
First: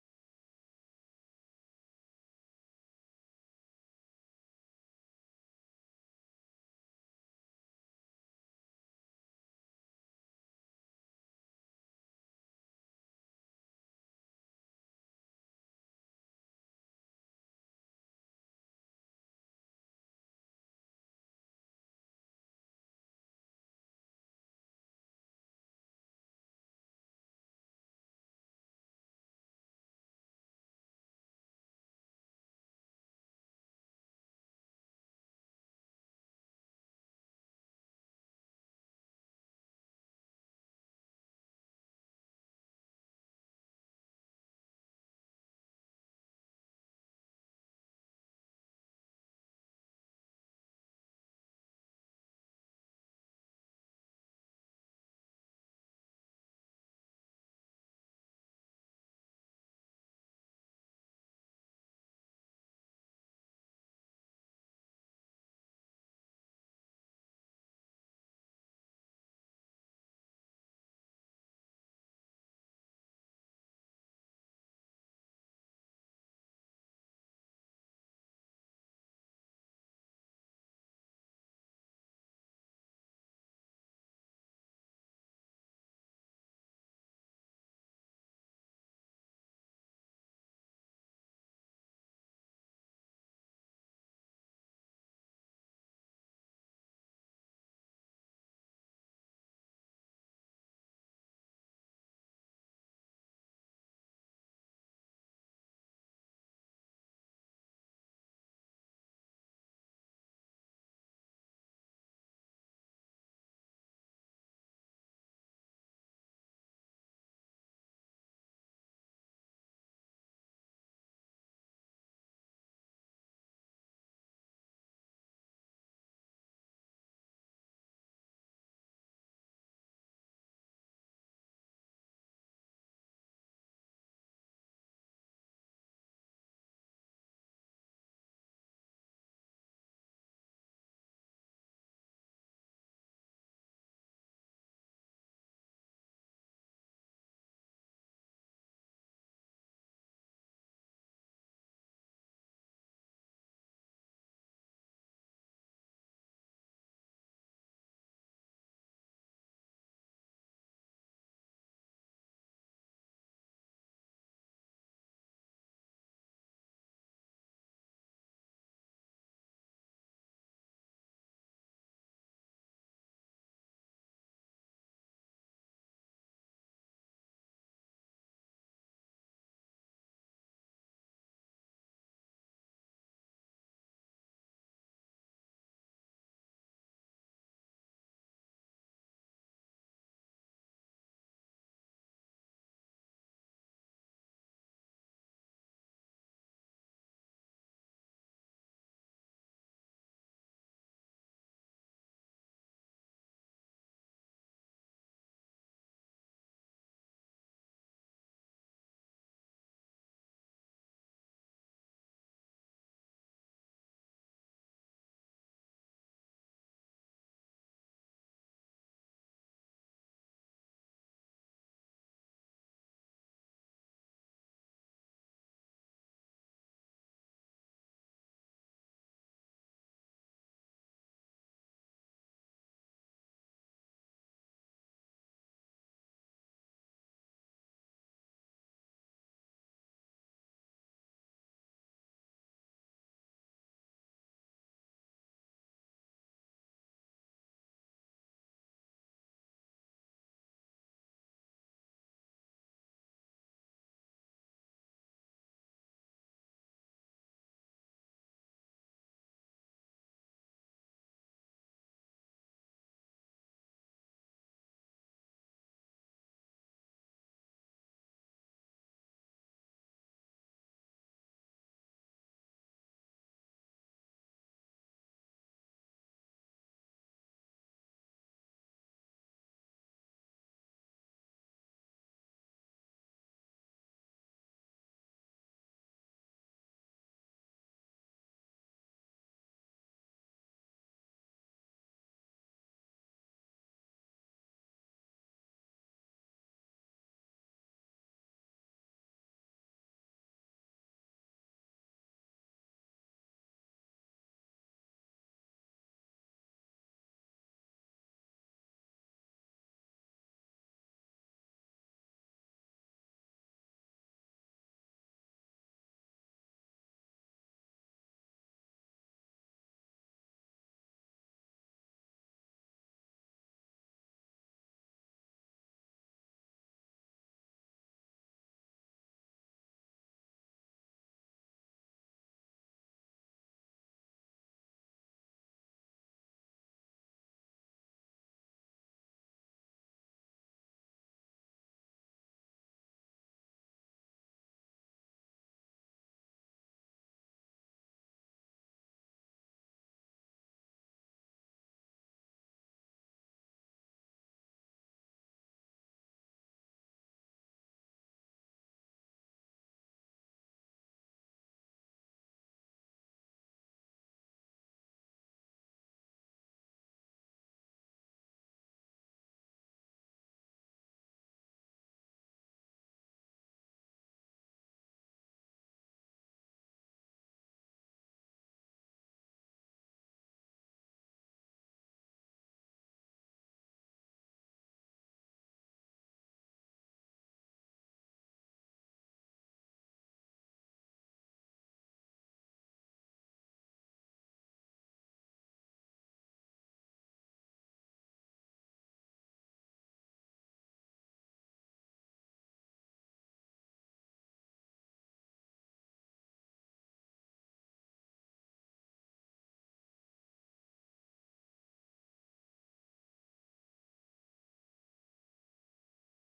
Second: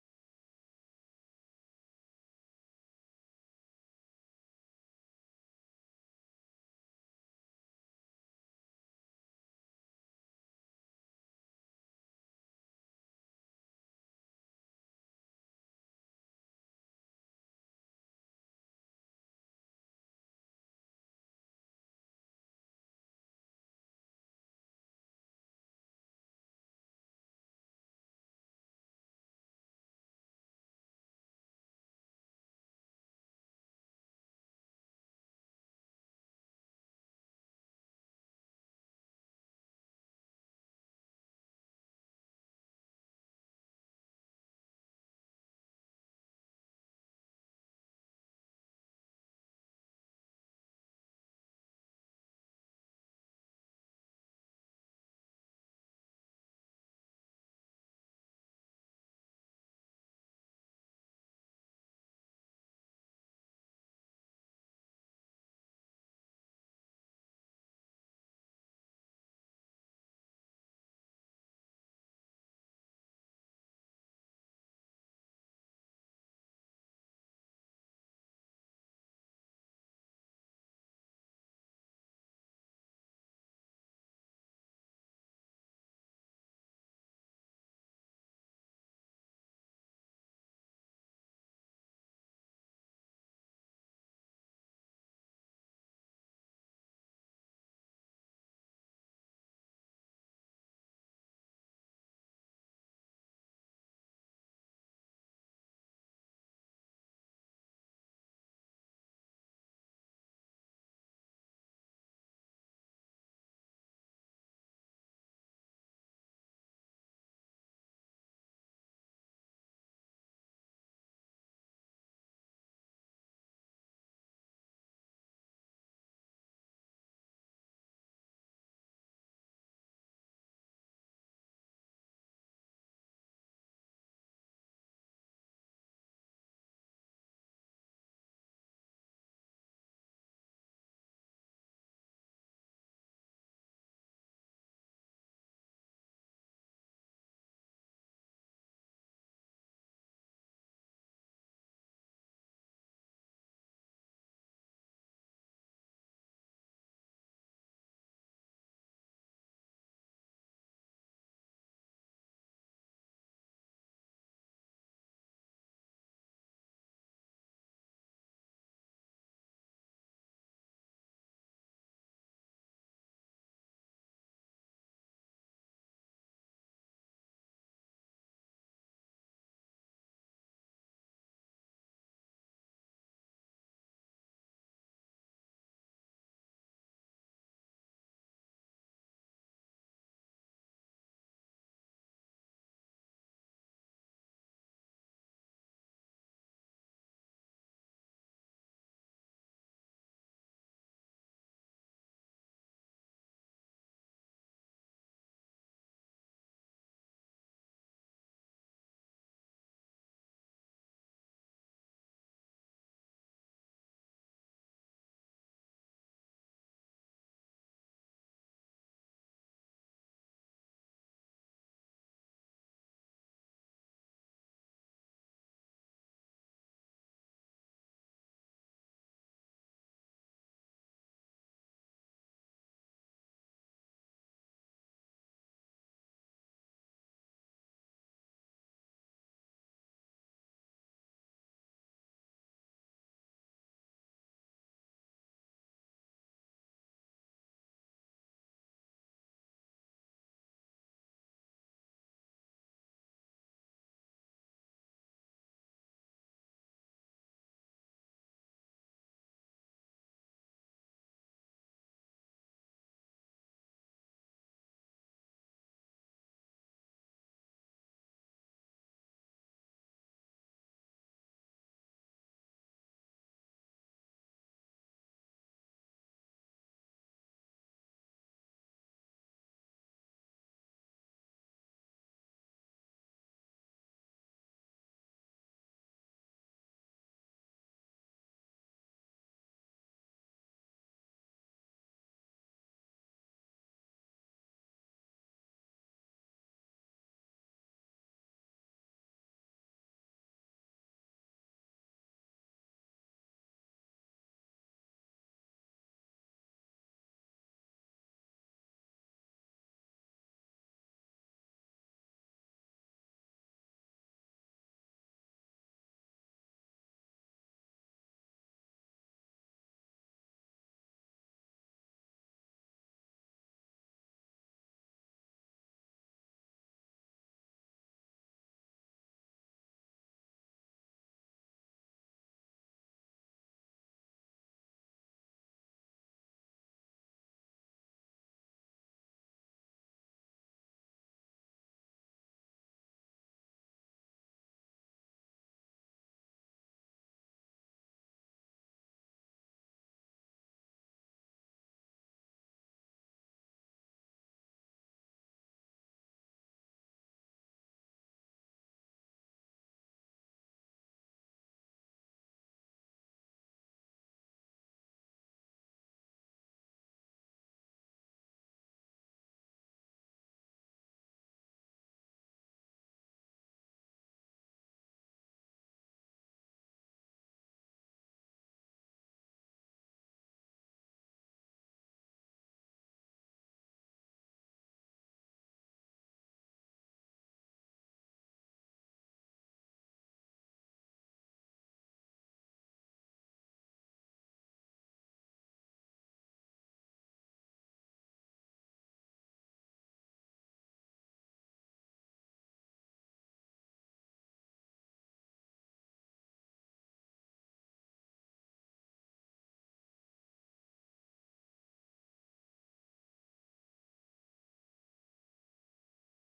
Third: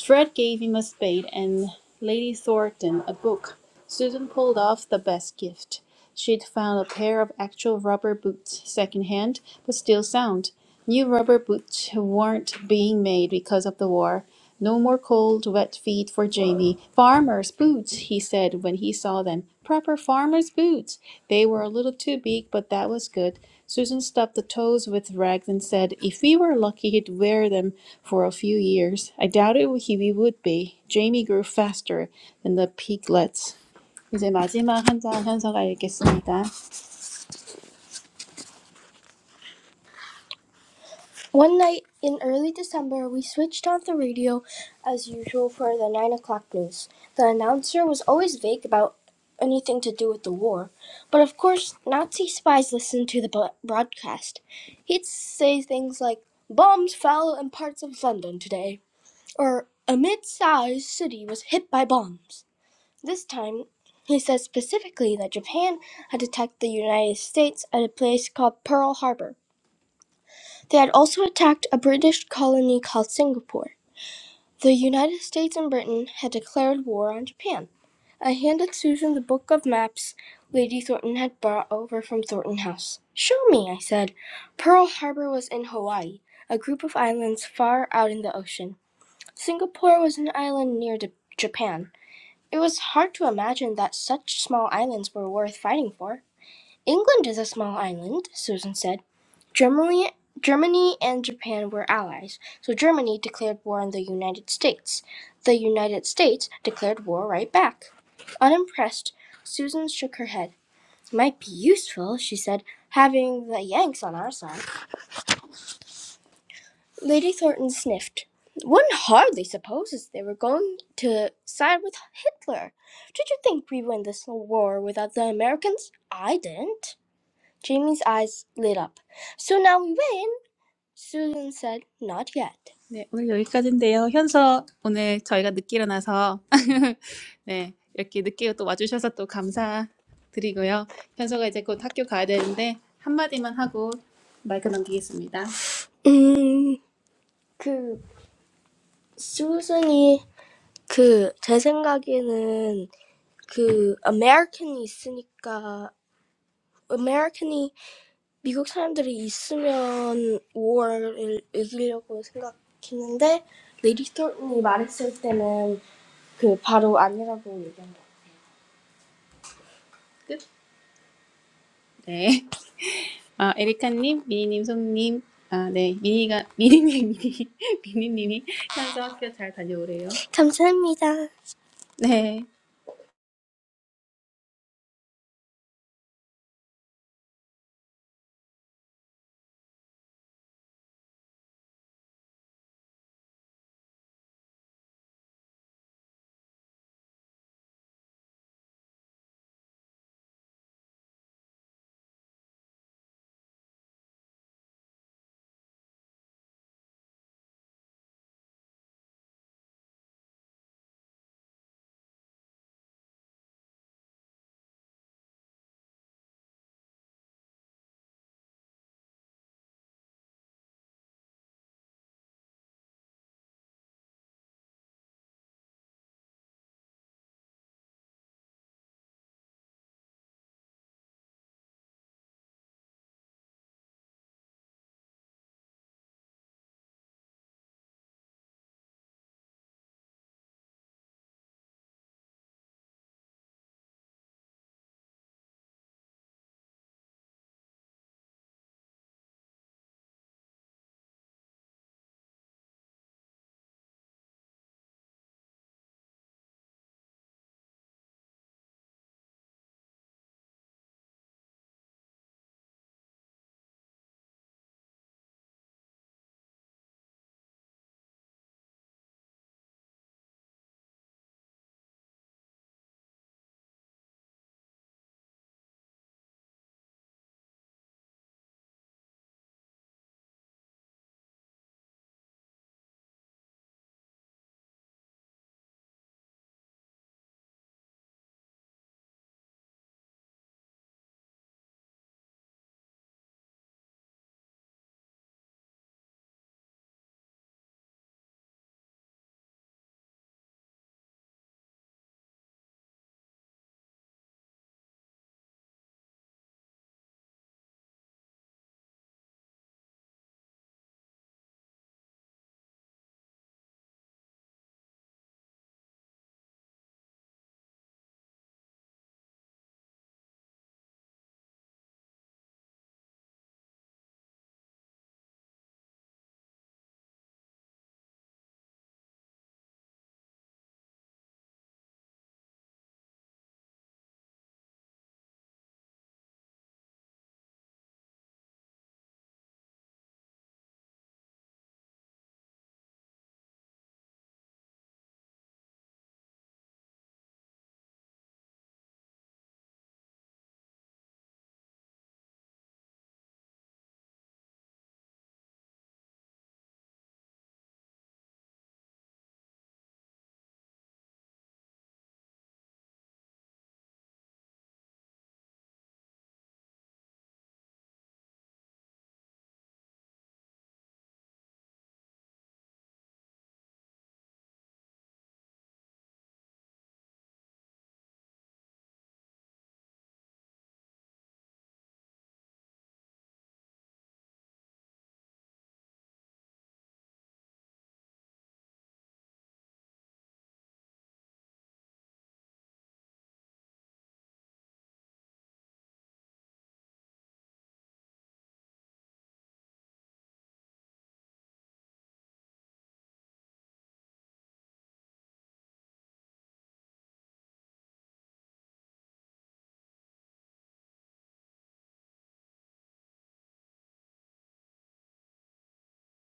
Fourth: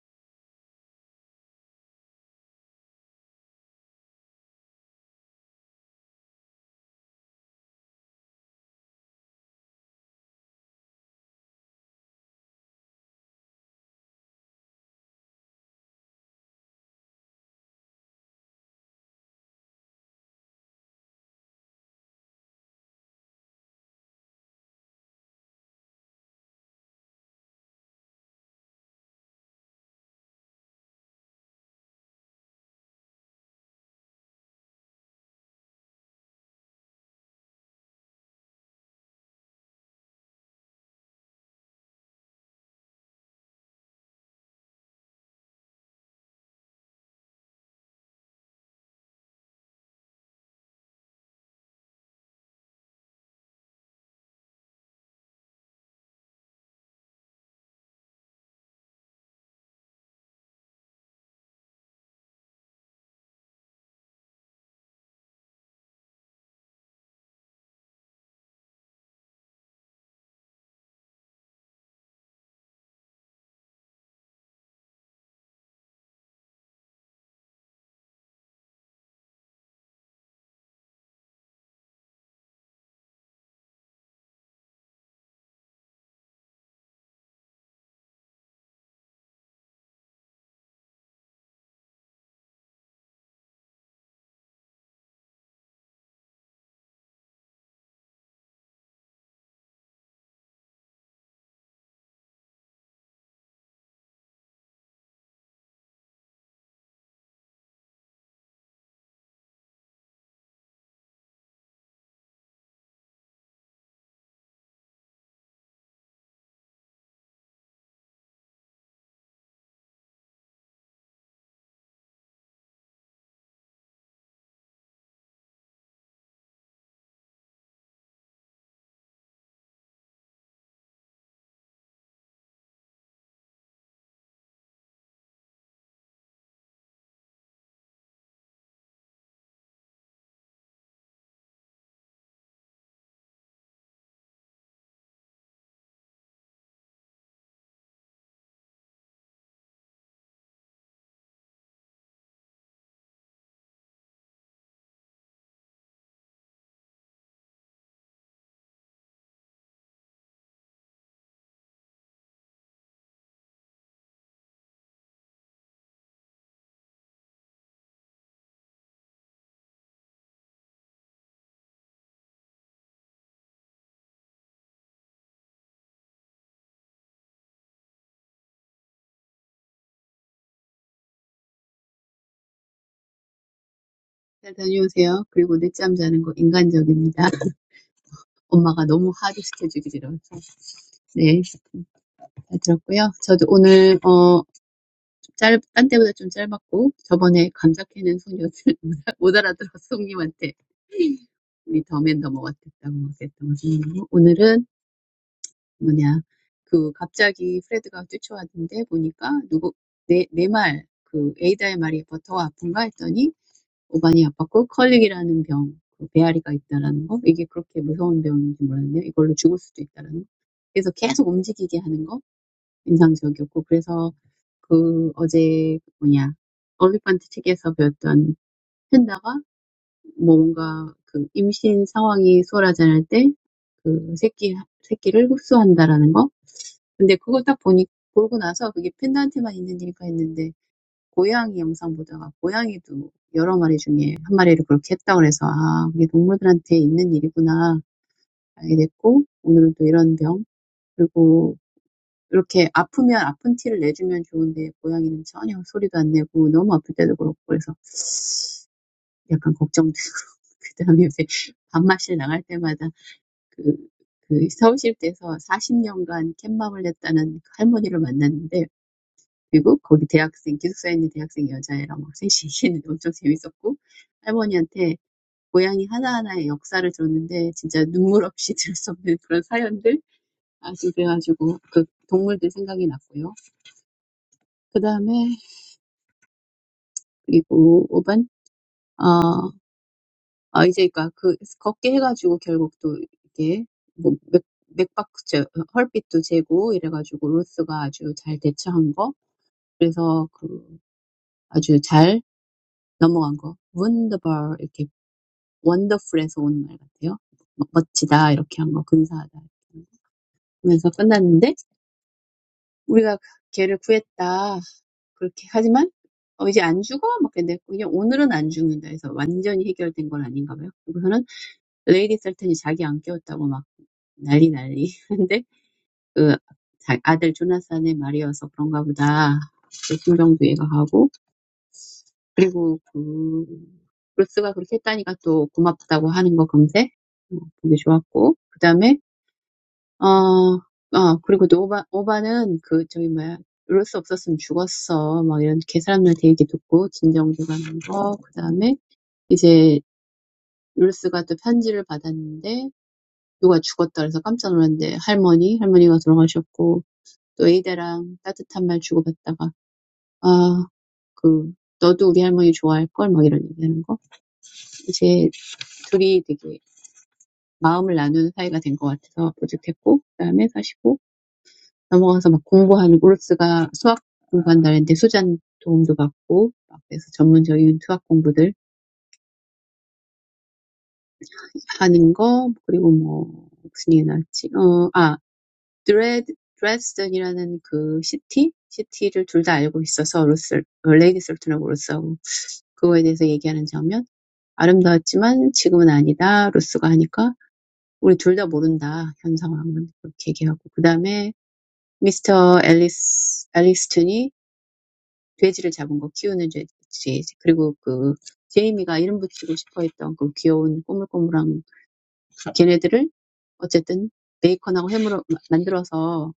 Speaker 2: Fred gave him a spade and Lady Thornton a book. Susan pulled off the best gift. She'd found a pair of actual rubber boots, second hand, but still sound. New rubber boots weren't being made because of the war. No more cold, wet feet for Jamie. Farmer's boots, he said when he saw them. Proper farmer's boots. They were a little too big, but that was good. Susan stuffed the toes with rags and said, If we were lucky, he'd wear them for a few years. I doubted he we would be. Jamie grew faster than the piglets. 이제 마지막 한장 현서가 읽겠습니다. One night in early December, we switched on the radio as usual for the 9 o'clock news. The announcer was always vague about anything to do with the war, but of course, Nazi spies listened to the broadcast. He'd say things like, Bombs fell in parts of London today, or a mid sized city was hit by bombs. This time, he said specifically that Japan had attacked the United States at a place called Pearl Harbor. They had also attacked a British colony called Singapore. The United States and Britain had declared war on Japan. I handed Susan the book of maps Lady Thornton had brought over from Thornton House. Show me, I said. Pearl Harbor was in Hawaii, a group of islands far out in the ocean. Singapore was an island near Japan. It was hard to imagine that such small islands were worth fighting for. England is a small island, Susan said. Germany, Germany and Japan were allies, so Germany declared war on the United States. The United States declared war right back. Unimpressed, Susan shook her head. "It Might be useful, she said, having the Yanks on our side. Lady Thornton sniffed. One hardly supposes they were going to side with Hitler. Did you think we win this war without the Americans? I didn't. Jamie's eyes lit up. So now we win? Susan said, Not yet. 네, 오늘 여기까지인데요. 현서 오늘 저희가 늦게 일어나서 [LAUGHS] 네, 이렇게 늦게 또 와주셔서 또 감사드리고요. 현서가 이제 곧 학교 가야 되는데 한마디만 하고 마이크 넘기겠습니다. 음, 그, 수순이, 그, 제 생각에는, 그, American이 있으니까, American이 미국 사람들이 있으면 5월을 이기려고 생각했는데 레디 스톤이 말했을 때는 그 바로 아니라고 얘기한 것 끝? 네. 아, 에리카님, 미니님, 송님. 아, 네. 미니가, 미니님, 미니, [LAUGHS] 미니님이 현서 학교 잘 다녀오래요. 감사합니다. 네.
Speaker 1: 잘 다녀오세요. 그리고 늦잠 자는 거 인간적입니다. [LAUGHS] 엄마가 너무 하도 시켜주기로. 네. 잘 들었고요. 저도 오늘 어, 짧, 딴 때보다 좀 짧았고 저번에 감자캐는 소녀들 [LAUGHS] 못 알아들어서 송님한테 우리 더맨 더머 같았다고 막 했던 거고 오늘은 뭐냐 그 갑자기 프레드가 뛰쳐왔는데 보니까 누구 내내말그 에이다의 말이 버터가 아픈가 했더니 오반이 아팠고 컬릭이라는 병, 그 배앓이가 있다라는 거 이게 그렇게 무서운 병인지 몰랐네요. 이걸로 죽을 수도 있다라는 거. 그래서 계속 움직이게 하는 거 인상적이었고 그래서 그 어제 그 뭐냐 올리펀트 책에서 배웠던 팬다가뭐 뭔가 그 임신 상황이 수월하지 때그 새끼 새끼를 흡수한다라는 거. 근데 그거 딱 보니 보고 나서 그게 팬다한테만 있는 일일까 했는데 고양이 영상 보다가 고양이도 여러 마리 중에 한 마리를 그렇게 했다 그래서 아 이게 동물들한테 있는 일이구나 알게 됐고 오늘은 또 이런 병 그리고 이렇게 아프면 아픈 티를 내주면 좋은데 고양이는 전혀 소리도 안 내고 너무 아플 때도 그렇고 그래서 약간 걱정되고 [LAUGHS] 그다음에 요새 밥맛실 나갈 때마다 그, 그 서울시립대에서 40년간 캣맘을 했다는 그 할머니를 만났는데 그리고 거기 대학생 기숙사에 있는 대학생 여자애랑 막 셋이 있는데 엄청 재밌었고 할머니한테 고양이 하나하나의 역사를 들었는데 진짜 눈물 없이 [LAUGHS] 들을 수 없는 그런 사연들 아주 그래가지고 그 동물들 생각이 났고요. 그 다음에 그리고 5번, 어, 아, 이제, 그니까, 그, 걷게 해가지고 결국 또, 이게, 뭐, 맥, 맥박스, 제- 헐빛도 재고, 이래가지고 로스가 아주 잘 대처한 거. 그래서 그, 아주 잘 넘어간 거. wonderful, 이렇게, wonderful에서 오는 말 같아요. 멋- 멋지다, 이렇게 한 거, 근사하다. 이렇게 한 거. 그러면서 끝났는데, 우리가 걔를 구했다. 그렇게, 하지만, 어, 이제 안 죽어? 막 근데 그냥 오늘은 안 죽는다 해서 완전히 해결된 건 아닌가 봐요. 그래서는 레이디 셀튼이 자기 안 깨웠다고 막 난리 난리. [LAUGHS] 근데 그 자- 아들 조나산의 말이어서 그런가 보다. 그 심정도 이해가 하고 그리고 그 브루스가 그렇게 했다니까 또 고맙다고 하는 거 금세 어, 보기 좋았고 그 다음에 어어 그리고 또 오바 오바는 그 저기 뭐야 브루스 없었으면 죽었어 막 이런 개 사람들한테 얘기 듣고 진정도 가는 거그 다음에 이제 루스가 또 편지를 받았는데 누가 죽었다 그래서 깜짝 놀랐는데 할머니, 할머니가 돌아가셨고 또 A대랑 따뜻한 말 주고받다가 아, 그 너도 우리 할머니 좋아할걸 막 이런 얘기하는 거. 이제 둘이 되게 마음을 나누는 사이가 된 것 같아서 뿌듯했고 그다음에 사시고 넘어가서 막 공부하는 오르스가 수학 공부한다 했는데 수잔 도움도 받고 그래서 전문적인 수학 공부들 하는 거 그리고 뭐 무슨 얘기 나왔지? 어, 아 드레드, 드레스덴이라는 그 시티? 시티를 둘 다 알고 있어서 로스, 어, 레이디 솔튼하고 로스하고 그거에 대해서 얘기하는 장면. 아름다웠지만 지금은 아니다. 로스가 하니까 우리 둘 다 모른다. 현 상황은 그렇게 얘기하고 그 다음에 미스터 앨리스 앨리스튼이 돼지를 잡은 거 키우는 돼지 그리고 그 제이미가 이름 붙이고 싶어 했던 그 귀여운 꼬물꼬물한 걔네들을 어쨌든 베이컨하고 햄으로 만들어서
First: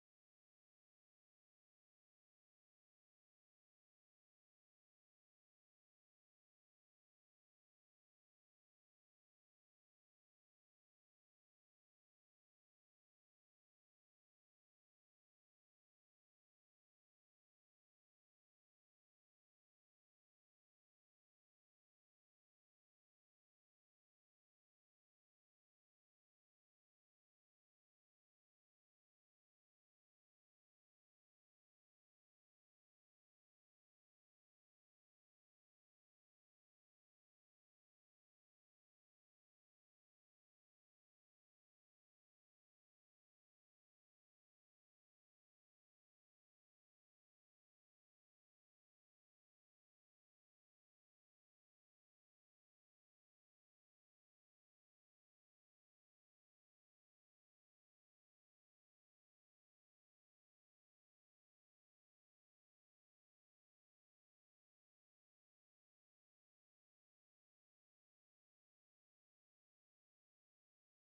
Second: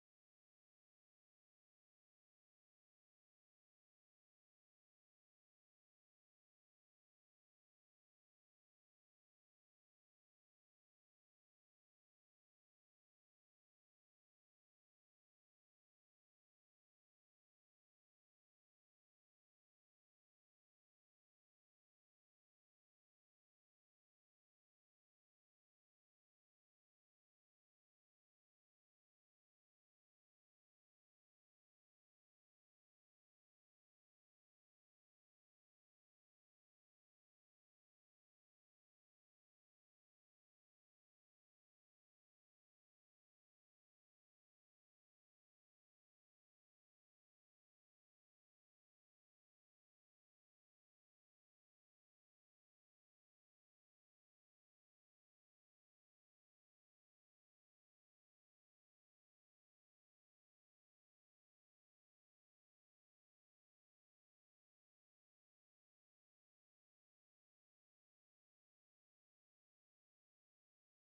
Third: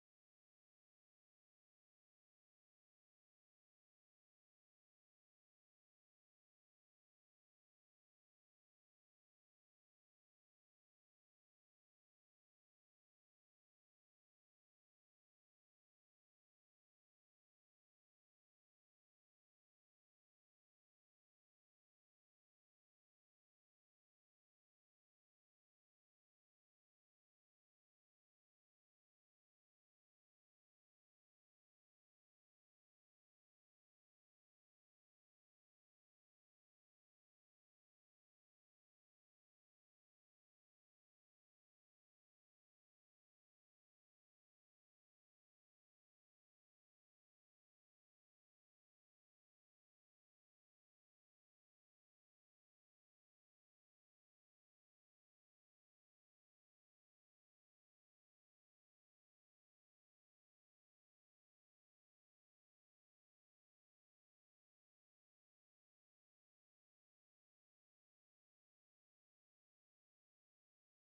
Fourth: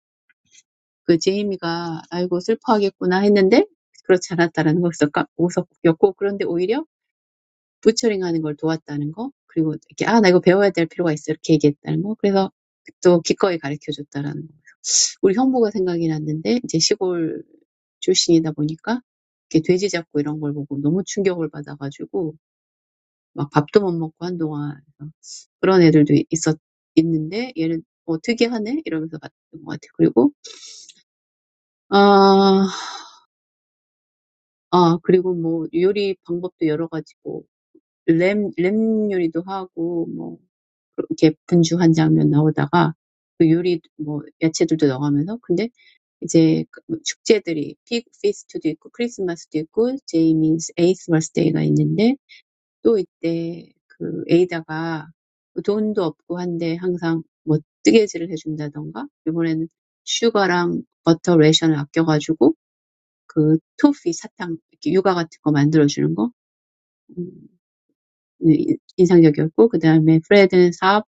Speaker 1: 그 제이미가 아이고 슬퍼하겠구나 했는데 그렇지 않았다라는 걸 웃었- 웃었고 그런데 오히려 부처링하는 걸 도왔다는 거 그리고 이렇게 아 나 이거 배워야 될 필요가 있어 이렇게 얘기했다는 거 그래서 또 기꺼이 가르쳐 줬다라는 거 우리 형부가 생각이 났는데 이제 시골 출신이다 보니까 이렇게 돼지 잡고 이런 걸 보고 너무 충격을 받아가지고 막 밥도 못 먹고 한동안 그런 애들도 있었 있는데 얘는 뭐 특이하네 이러면서 봤던 것 같아요 그리고 아 아 그리고 뭐 요리 방법도 여러 가지고 램, 램 요리도 하고 뭐 이렇게 분주한 장면 나오다가 그 요리 뭐 야채들도 어가면서 근데 이제 그뭐 축제들이 픽 피스트도 있고 크리스마스도 있고 제이미's 에이스 버스데이가 있는데 또 이때 그 에이다가 뭐 돈도 없고 한데 항상 뭐 뜨개질을 해준다던가 이번에는 슈가랑 버터 레이션을 아껴가지고 그 토피 사탕 이렇게 유과 같은 거 만들어주는 거 음, 인상적이었고 그 다음에 프레드 사업,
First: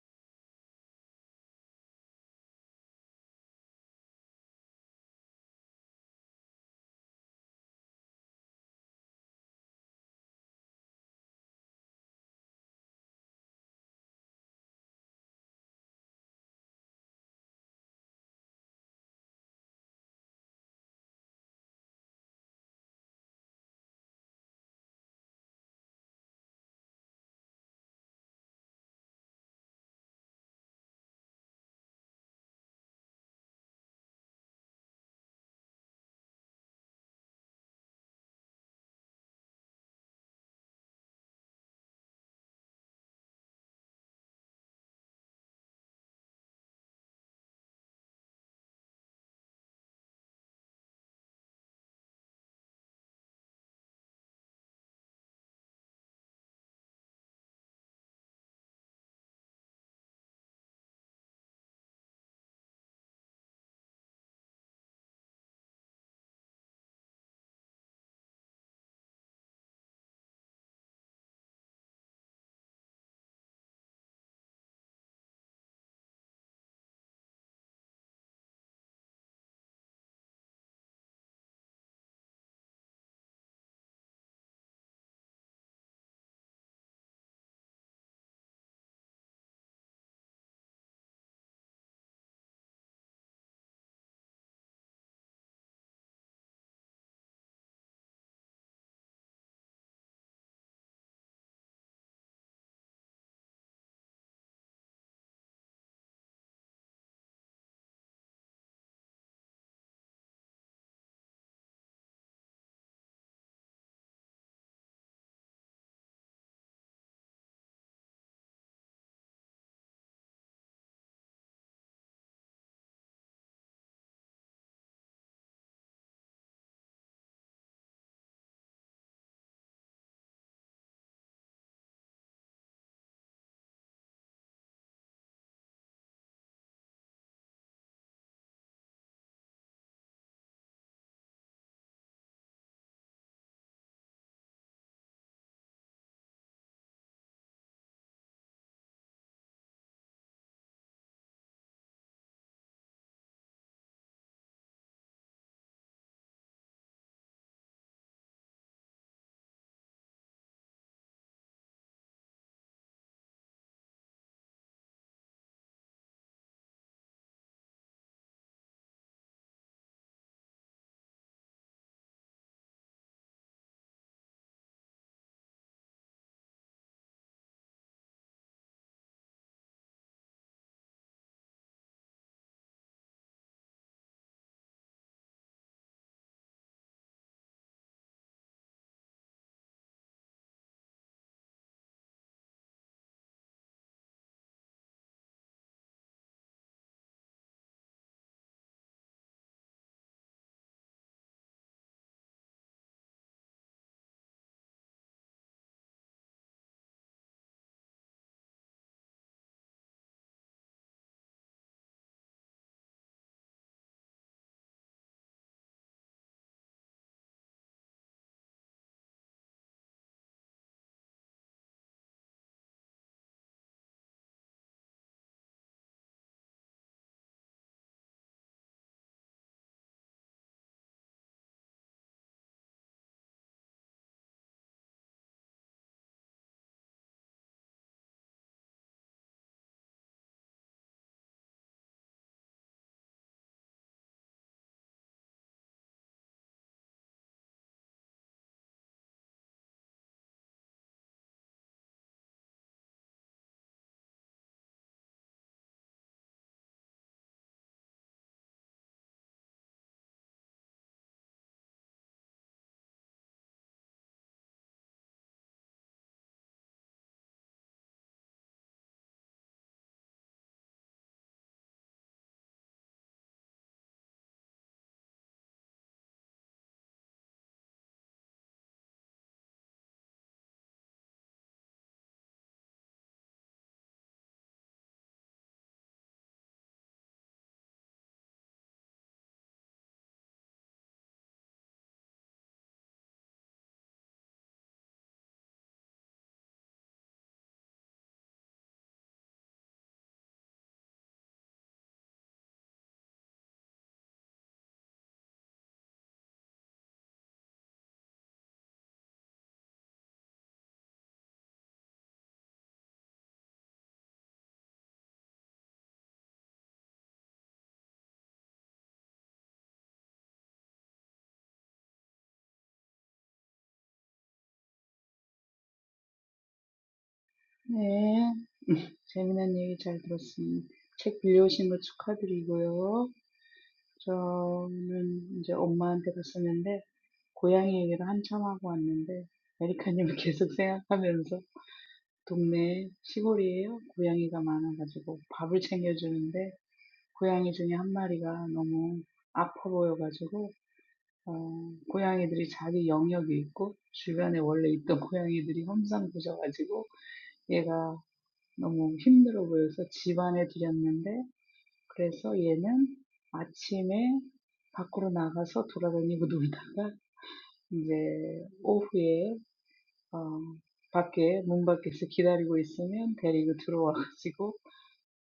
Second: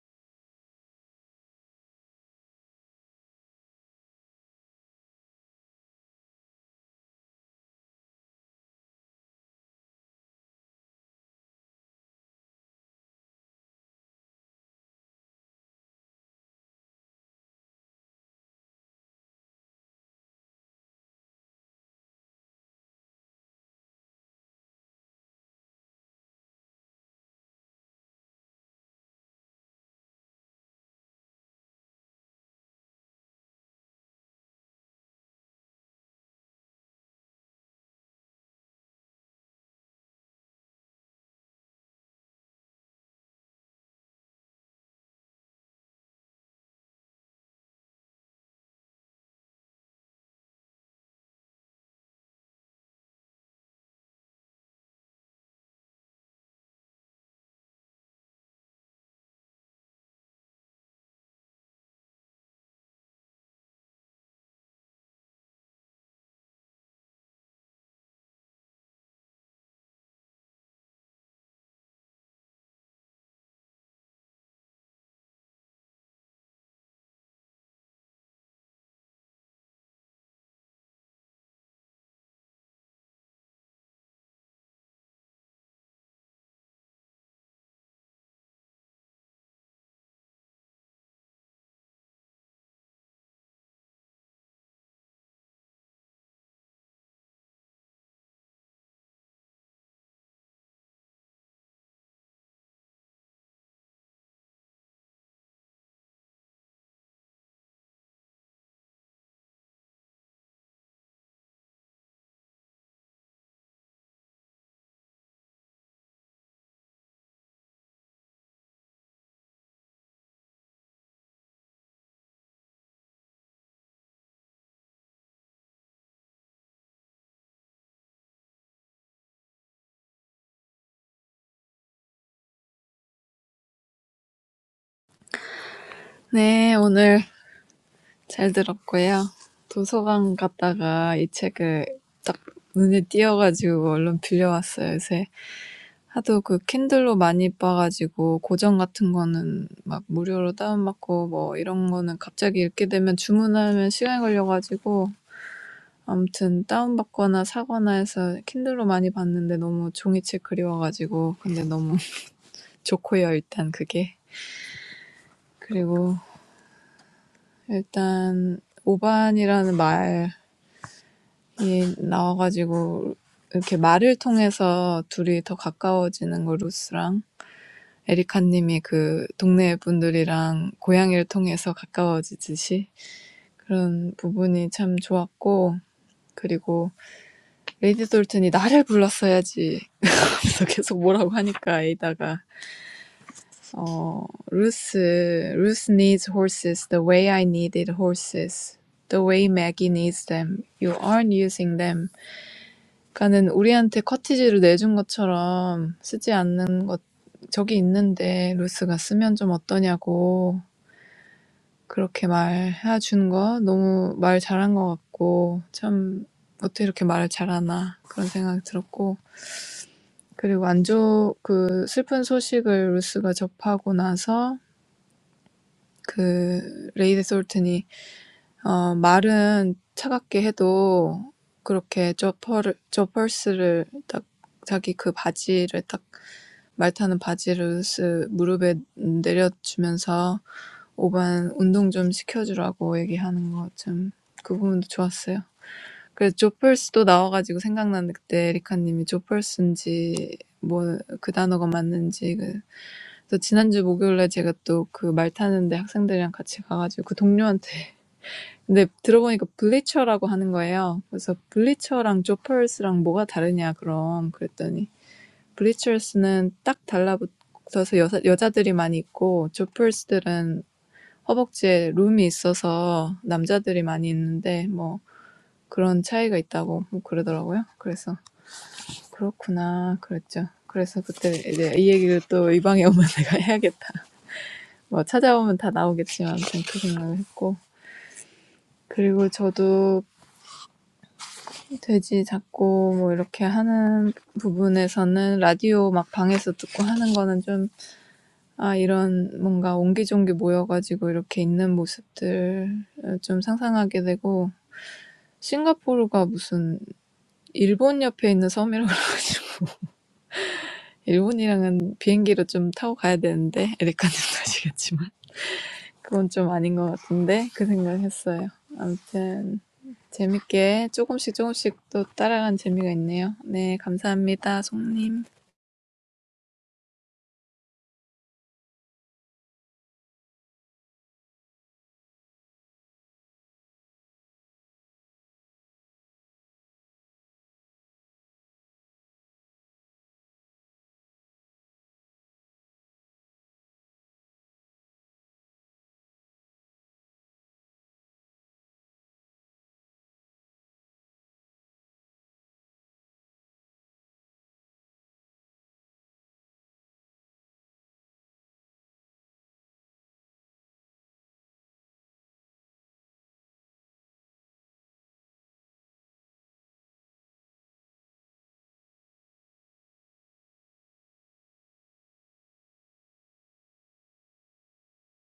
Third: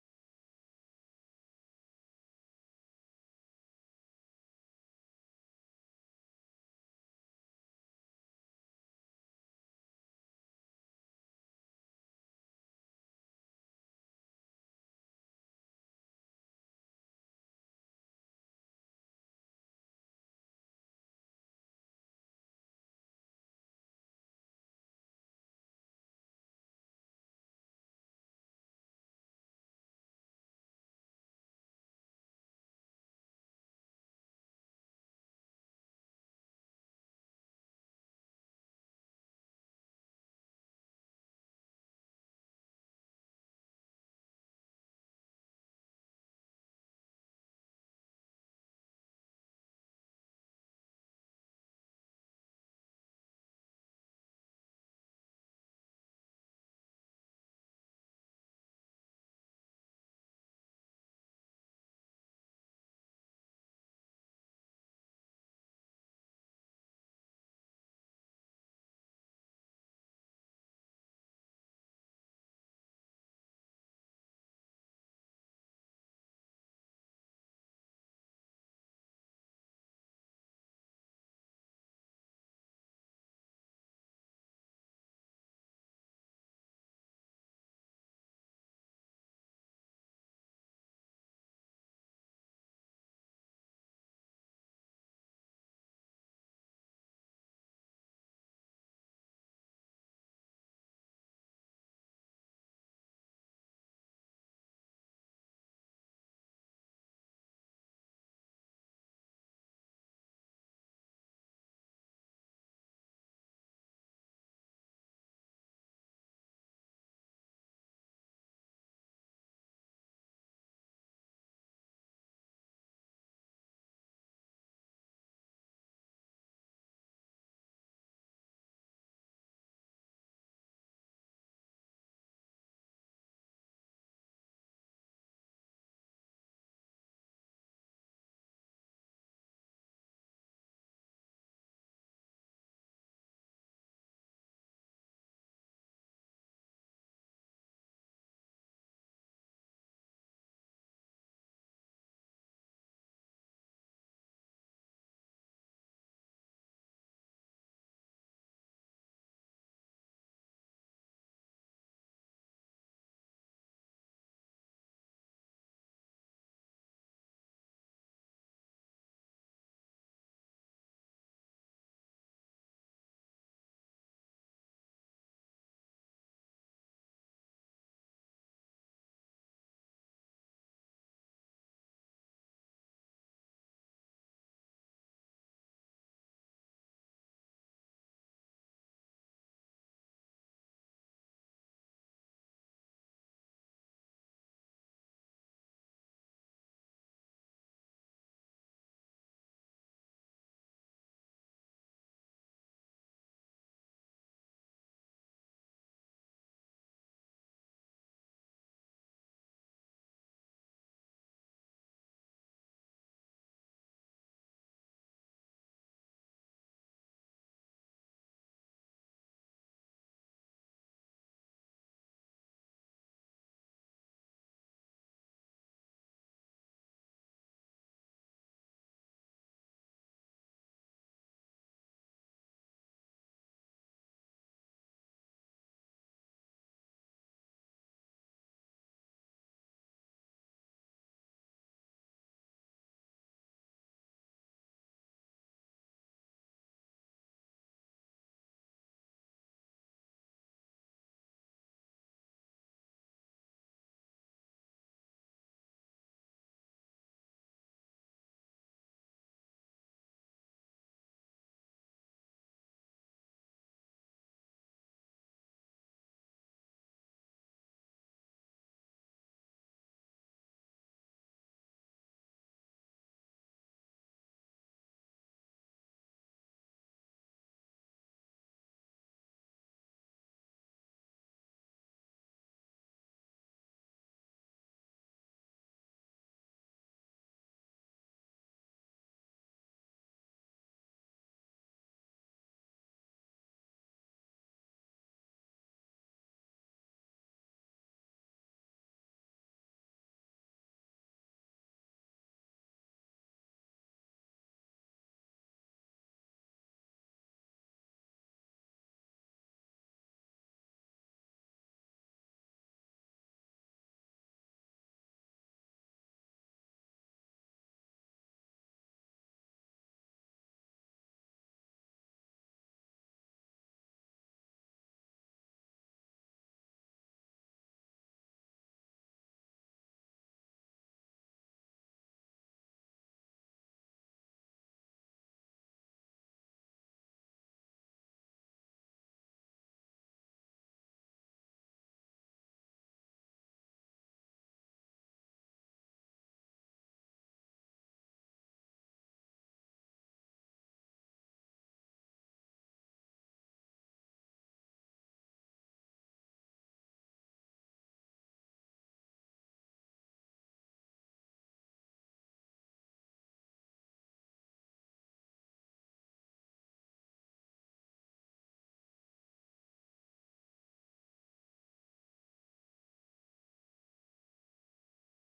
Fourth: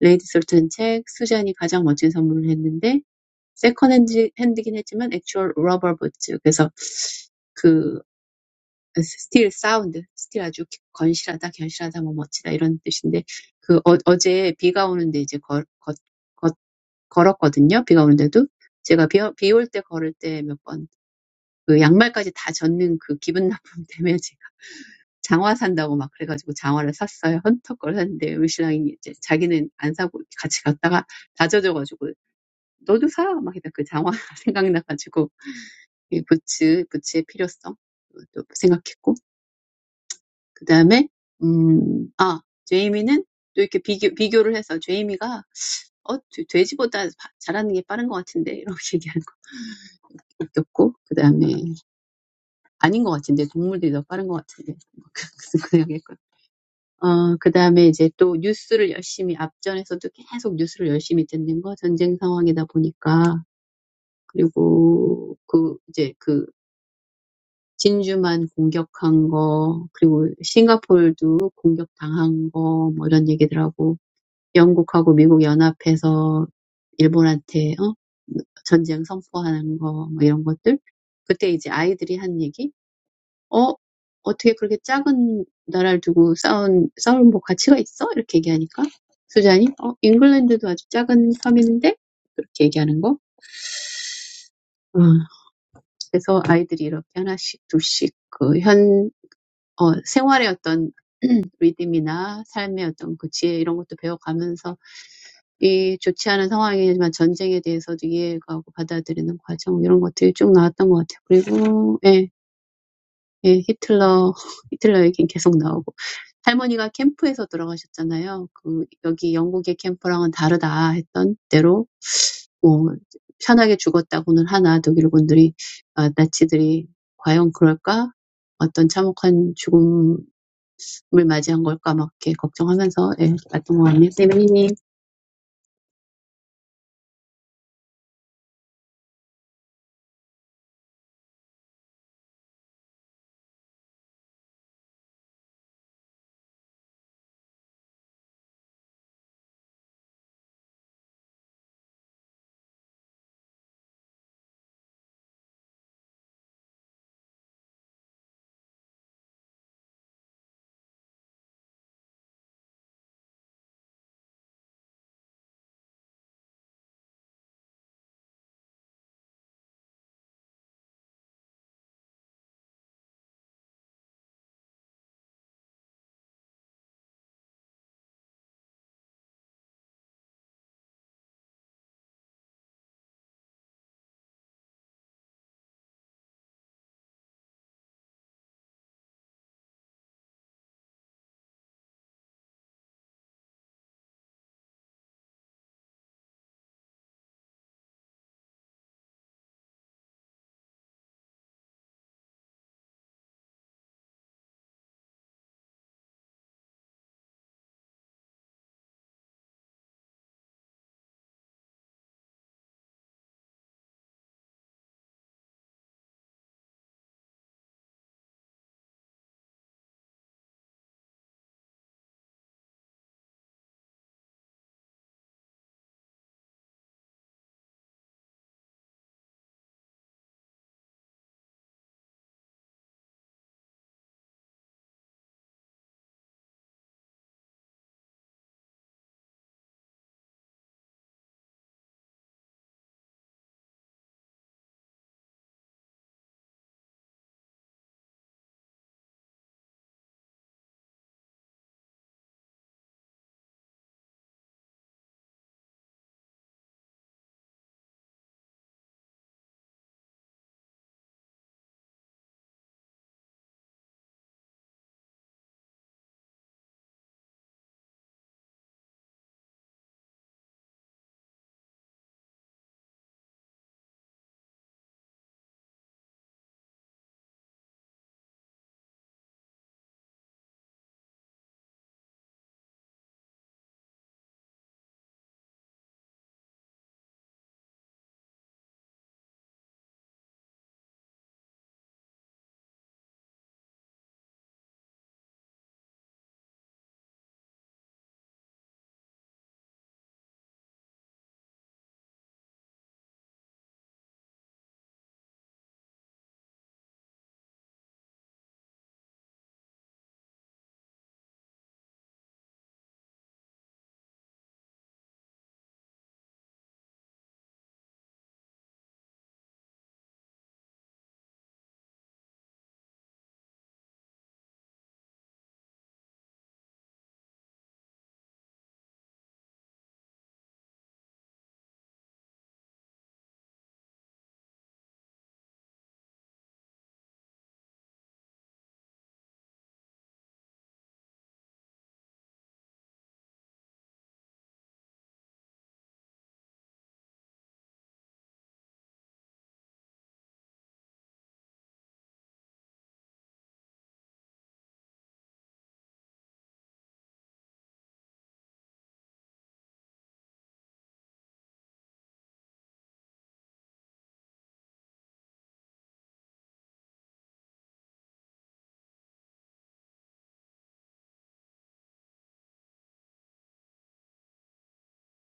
Speaker 1: 레이디 솔튼 책, 수잔이 가장 멋진 선물을 했는데 세컨핸드 핸드긴 했지만 액추얼 러버 부츠 그래서 그 스틸 사운드 스틸 아주 건실하다 견실하다 뭐 멋지다 이런 뜻인데 그 어, 어제 비가 오는데 이제 걸, 걷, 걷, 걸었거든요 비가 오는데도 제가 비, 비올 때 걸을 때 몇 번 그 양말까지 다 젖는 그 기분 나쁨 [LAUGHS] 때문에 장화 산다고 막 그래가지고 장화를 샀어요. 헌터 걸 샀는데 우리 신랑이 이제 자기는 안 사고 같이 갔다가 다 젖어가지고 너도 사! 막 이랬다. 그 장화 [LAUGHS] 생각나가지고 이 부츠, 부츠의 필요성 또 생각했고 그 다음에 음, 아 제이미는 또 이렇게 비교, 비교를 해서 제이미가 어, 돼- 돼지보다 바- 자라는 게 빠른 것 같은데 이렇게 [LAUGHS] 얘기하는 거 느꼈고 그 다음에 아닌 것 같은데 동물들이 더 빠른 것 같은데 [LAUGHS] 그 생각했고 어, 그 다음에 이제 또 뉴스를 열심히, 앞전에서도 계속 뉴스를 열심히 듣는 거, 전쟁 상황이다 보니까. 그리고 그, 이제 그, 진주만 공격한 거, 그리고 싱가포르도 공격당한 거, 뭐 이런 얘기들 하고, 영국하고 미국 연합해서 일본한테, 어? 전쟁 선포하는 거, 뭐 이런 것들. 그때 이제 아이들이 한 얘기? 어? 어떻게 그렇게 작은 나라를 두고 싸운, 싸울 뭐 가치가 있어? 이렇게 얘기하니까 수잔이 어, 잉글랜드도 아주 작은 섬인데 그렇게 얘기하는 거. 어, 그래서 아이들이 이렇게 하나씩 둘씩 그 현, 어, 생활의 어떤 리듬이나 삶의 어떤 그 지혜 이런 것도 배워가면서 이 좋지 않은 상황이지만 전쟁에 대해서도 이해가고 받아들이는 과정 이런 것들이 쭉 나왔던 것 같아요. 그리고 예. 예, 히틀러, 히틀러 얘기는 계속 나오고. 할머니가 캠프에서 돌아가셨잖아요. 그, 여기 영국의 캠프랑은 다르다 했던 대로, 뭐, 편하게 죽었다고는 하나, 독일군들이, 아, 나치들이 과연 그럴까? 어떤 참혹한 죽음을 맞이한 걸까? 막 이렇게 걱정하면서, 예, 봤던 것 같네요. 네, 미니님.
Speaker 3: 네, 오늘 잘 들었고요. 도서관 갔다가 이 책을 딱 눈에 띄어가지고 얼른 빌려왔어요, 요새. 하도 그 캔들로 많이 봐가지고 고전 같은 거는 막 무료로 다운받고 뭐 이런 거는 갑자기 읽게 되면 주문하면 시간이 걸려가지고 아무튼 다운받거나 사거나 해서 킨들로 많이 봤는데 너무 종이책 그리워가지고 근데 너무 [LAUGHS] 좋고요, 일단 그게. 그리고 일단 오반이라는 말이 나와가지고 이렇게 말을 통해서 둘이 더 가까워지는 거 루스랑 에리카님이 그 동네 분들이랑 고양이를 통해서 가까워지듯이 그런 부분이 참 좋았고 그리고 레이디 돌튼이 나를 불렀어야지 So, 계속 뭐라고 하니까, 이다가, oh, Ruth, Ruth needs horses the way I needed horses, the way Maggie needs them. You aren't using them. 까는 우리한테 cottage를 내준 것처럼 쓰지 않는 것, 저기 있는데, Ruth가 쓰면 좀 어떠냐고 그렇게 말 해준 거. 너무 말 잘한 거 같고, 참 어떻게 이렇게 말을 잘하나 그런 생각 들었고. 그리고 안좋그 슬픈 소식을 루스가 접하고 나서 그 레이디 솔튼이 어 말은 차갑게 해도 그렇게 저퍼를 저펄스를 딱 자기 그 바지를 딱 말타는 바지를 루스 무릎에 내려주면서 오반 운동 좀 시켜주라고 얘기하는 거좀그 부분도 좋았어요. 그래서 조펄스도 나와가지고 생각나는데 그때 에리카님이 조펄스인지 뭐그 단어가 맞는지 그래서 지난주 목요일에 제가 또 그 말 타는데 학생들이랑 같이 가가지고 그 동료한테 [LAUGHS] 근데 들어보니까 블리처라고 하는 거예요. 그래서 블리처랑 조퍼스랑 뭐가 다르냐 그럼 그랬더니 블리처스는 딱 달라붙어서 여자, 여자들이 많이 있고 조퍼스들은 허벅지에 룸이 있어서 남자들이 많이 있는데 뭐 그런 차이가 있다고 뭐 그러더라고요. 그래서 그렇구나 그랬죠. 그래서 그때 이제 이 얘기를 또 이 방에 오면 내가 [LAUGHS] 해야겠다. 뭐 찾아보면 다 나오겠지만 아무튼 그 생각을 했고 그리고 저도 돼지 잡고 뭐 이렇게 하는 부분에서는 라디오 막 방에서 듣고 하는 거는 좀 아 이런 뭔가 옹기종기 모여가지고 이렇게 있는 모습들 좀 상상하게 되고 싱가포르가 무슨 일본 옆에 있는 섬이라고. 그래가지고 [LAUGHS] 일본이랑은 비행기로 좀 타고 가야 되는데 에리카님 아시겠지만 그건 좀 아닌 것 같은데 그 생각했어요. 아무튼 재밌게 조금씩 조금씩 또 따라가는 재미가 있네요. 네, 감사합니다, 송님.
Speaker 4: 네, 재미난 얘기 잘 들었습니다. 책 빌려오신 거 축하드리고요. 저는 이제 엄마한테 갔었는데, 고양이 얘기를 한참 하고 왔는데, 메리카님을 [LAUGHS] 계속 생각하면서, 동네 시골이에요. 고양이가 많아가지고 밥을 챙겨주는데, 고양이 중에 한 마리가 너무 아파 보여가지고 어 고양이들이 자기 영역이 있고 주변에 원래 있던 [LAUGHS] 고양이들이 험상 부져 가지고 얘가 너무 힘들어 보여서 집안에 들였는데 그래서 얘는 아침에 밖으로 나가서 돌아다니고 [LAUGHS] 놀다가 이제 오후에 어 밖에 문 밖에서 기다리고 있으면 데리고 들어와가지고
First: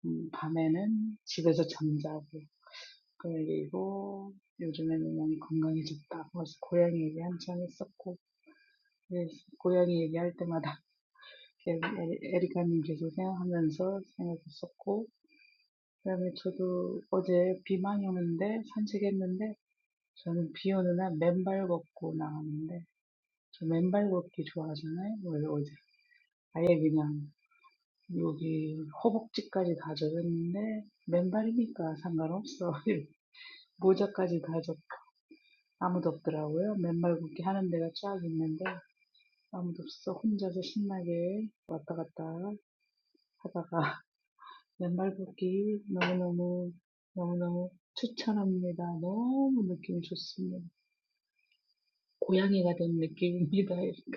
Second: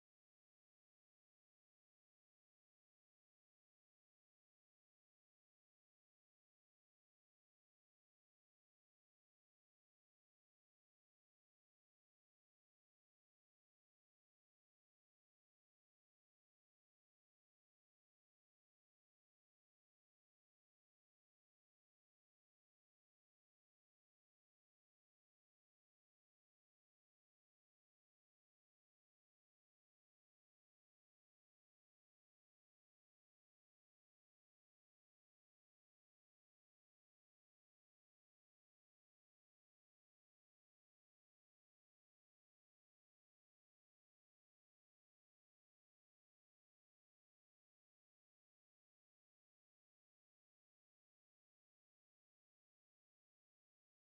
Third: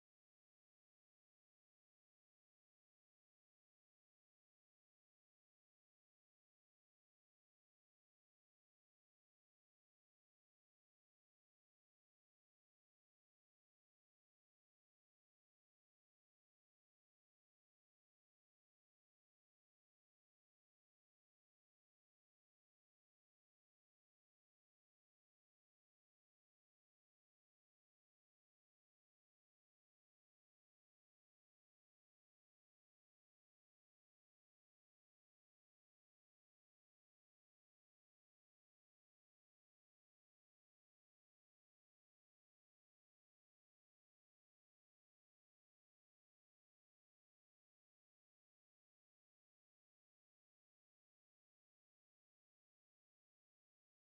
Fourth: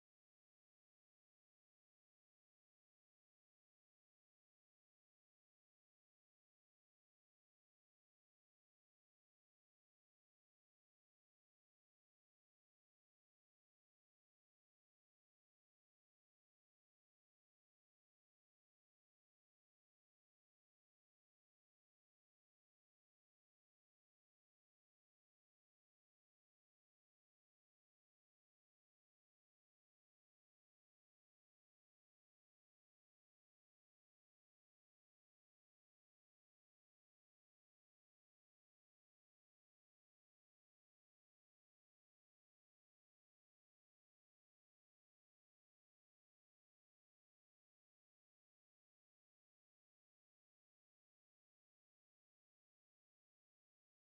Speaker 4: 음 밤에는 집에서 잠자고 그리고 요즘에는 많이 건강해졌다. 벌써 고양이 얘기 한참 했었고, 그래서 고양이 얘기할 때마다 [LAUGHS] 에- 에리카님 계속 생각하면서 생각했었고, 그다음에 저도 어제 비 많이 오는데 산책했는데, 저는 비 오는 날 맨발 걷고 나가는데, 저 맨발 걷기 좋아하잖아요. 원래 어제 아예 그냥 여기 허벅지까지 다 젖었는데 맨발이니까 상관없어. [LAUGHS] 모자까지 다 젖고 아무도 없더라고요. 맨발걷기 하는 데가 쫙 있는데 아무도 없어. 혼자서 신나게 왔다 갔다 하다가 [LAUGHS] 맨발걷기 너무너무 너무너무 추천합니다. 너무 느낌이 좋습니다. 고양이가 된 느낌입니다. [LAUGHS]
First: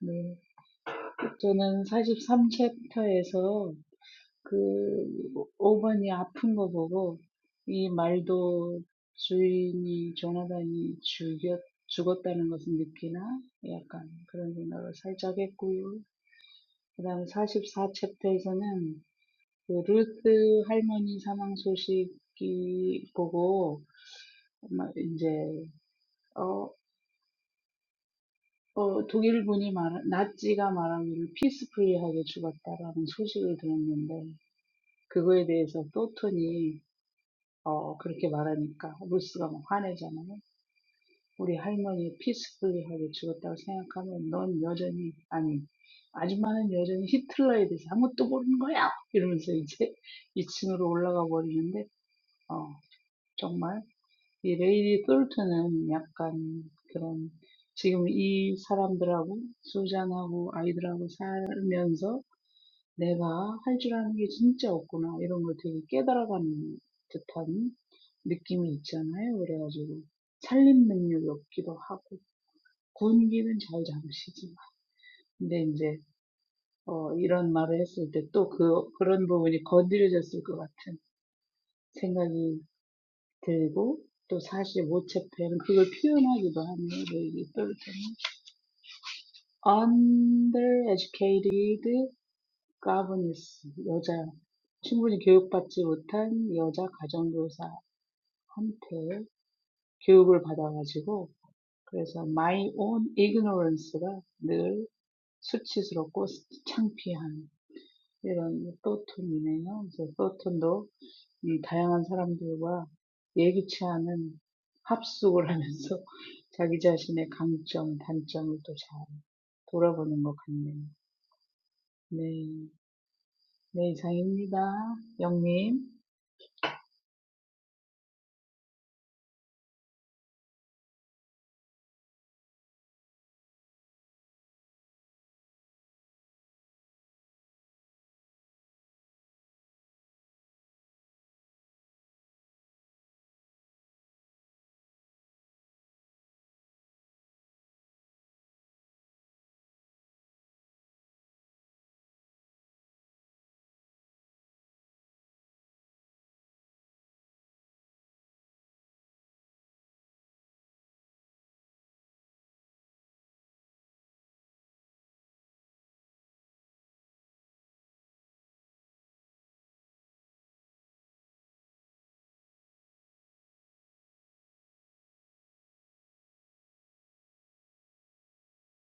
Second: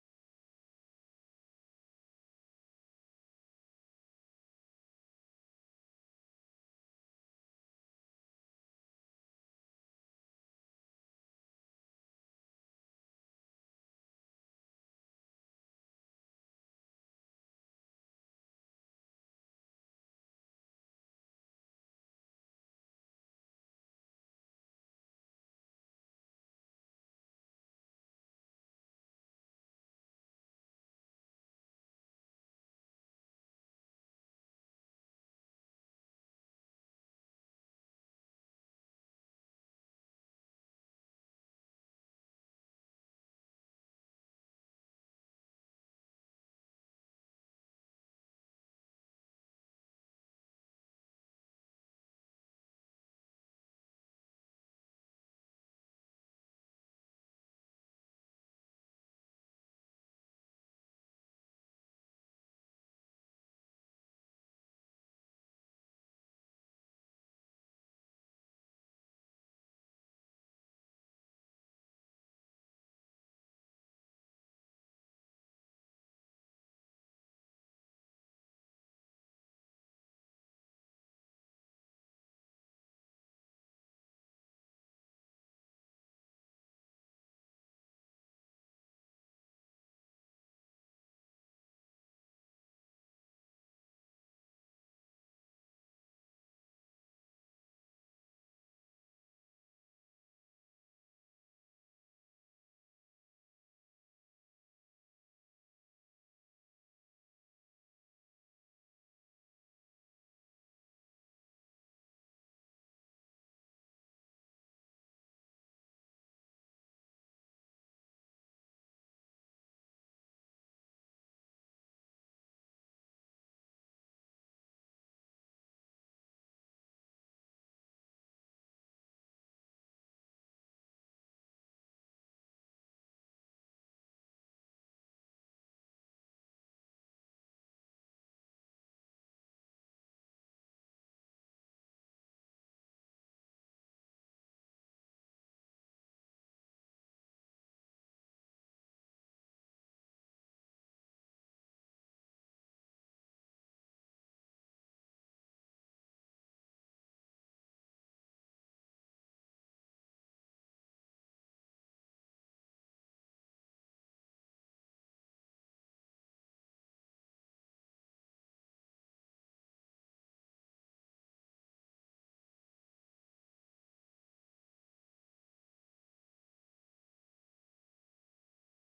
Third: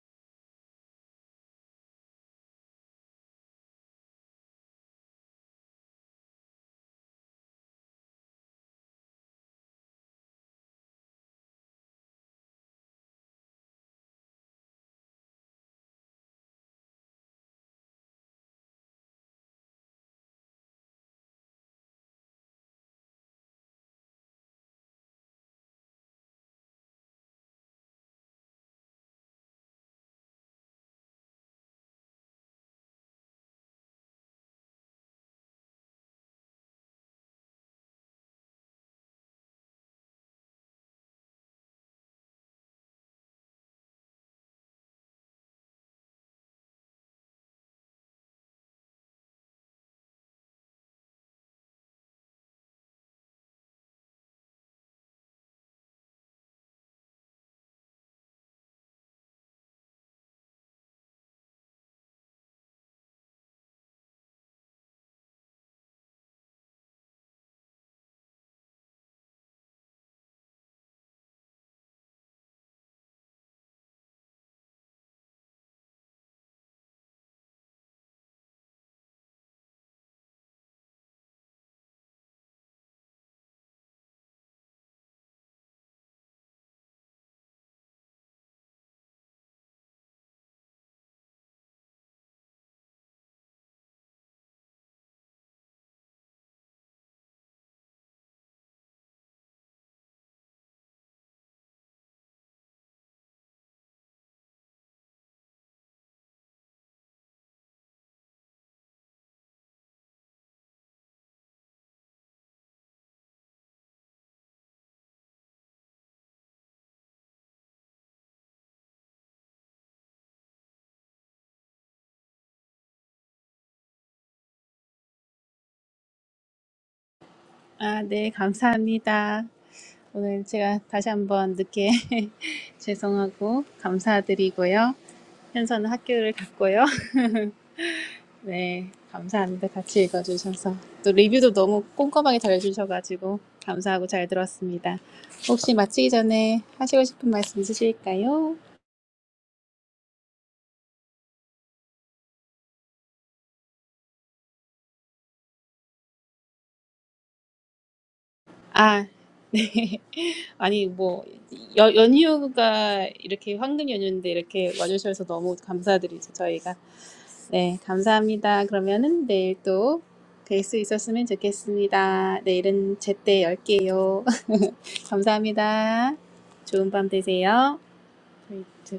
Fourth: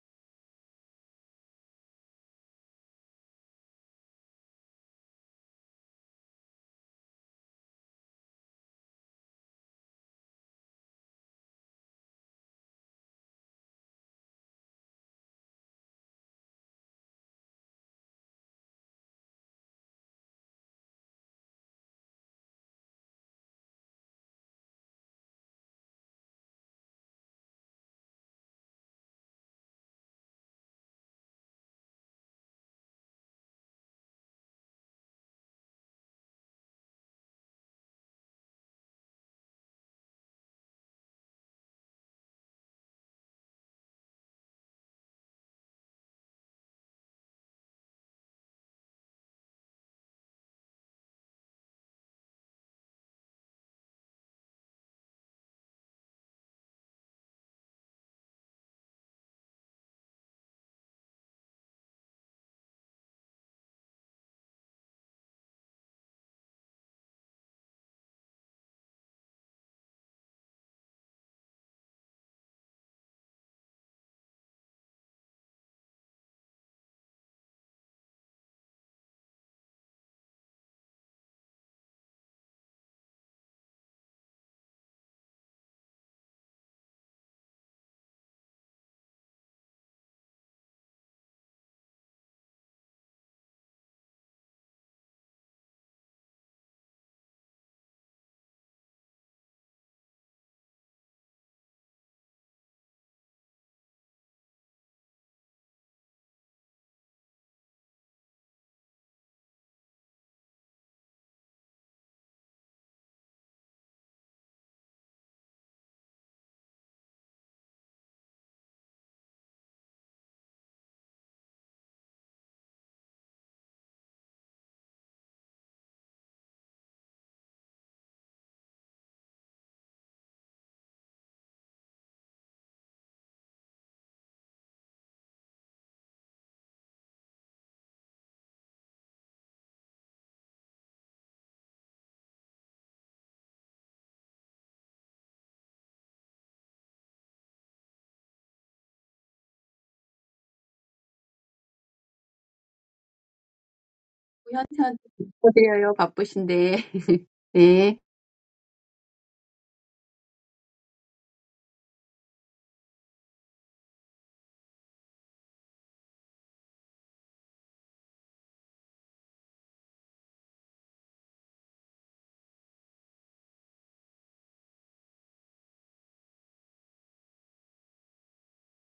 Speaker 4: 네. 저는 43챕터에서 그 5번이 아픈 거 보고 이 말도 주인이 조나단이 죽였 죽었다는 것을 느끼나 약간 그런 생각을 살짝 했고요. 그다음에 44 챕터에서는 그 루스 할머니 사망 소식이 보고 막 이제 어, 어 독일 분이 말 나치가 말하기를 피스프리하게 죽었다라는 소식을 들었는데 그거에 대해서 또톤이 어, 그렇게 말하니까 루스가 막 화내잖아요. 우리 할머니 피스풀리하게 죽었다고 생각하면 넌 여전히 아니 아줌마는 여전히 히틀러에 대해서 아무것도 모르는 거야 이러면서 이제 [LAUGHS] 2층으로 올라가 버리는데 어 정말 이 레이디 똘트는 약간 그런 지금 이 사람들하고 수잔하고 아이들하고 살면서 '내가 할 줄 아는 게 진짜 없구나.' 이런 걸 되게 깨달아가는 듯한 느낌이 있잖아요. 그래가지고 살림 능력이 없기도 하고 군기는 잘 잡으시지만 근데 이제 어 이런 말을 했을 때 또 그 그런 부분이 건드려졌을 것 같은 생각이 들고 또 사실 모체팬은 그걸 표현하기도 하네요. 내입 Undereducated 까브니스, 여자, 충분히 교육받지 못한 여자 가정교사한테 교육을 받아가지고, 그래서 my own ignorance가 늘 수치스럽고 창피한 이런 또톤이네요. 그래서 또톤도 다양한 사람들과 예기치 않은 합숙을 하면서 [LAUGHS] 자기 자신의 강점, 단점을 또 잘 돌아보는 것 같네요. 네, 네 이상입니다. 영님.
Speaker 2: 아, 네. 감사합니다. 오늘 제가 다시 한번 늦게 [LAUGHS] 죄송하고 감사드리고요. 현서는 학교를 갔고요. [LAUGHS] 네, 감사합니다. 같이 읽어주셔서. 또 리뷰도 너무 꼼꼼하게 잘 해주셔가지고 감사하고 잘 들었습니다. 혹시 마치기 전에 하시고 싶은 말씀 있으실까요?
Speaker 1: 현태한테 축드려요 바쁘신데. 네.
Speaker 2: 아, 네. [LAUGHS] 아니, 뭐, 여, 연휴가 이렇게 황금 연휴인데 이렇게 와주셔서 너무 감사드리죠, 저희가. 네, 감사합니다. 그러면은 내일 또뵐수 있었으면 좋겠습니다. 내일은 제때 열게요. [LAUGHS] 감사합니다. 좋은 밤 되세요. 저희-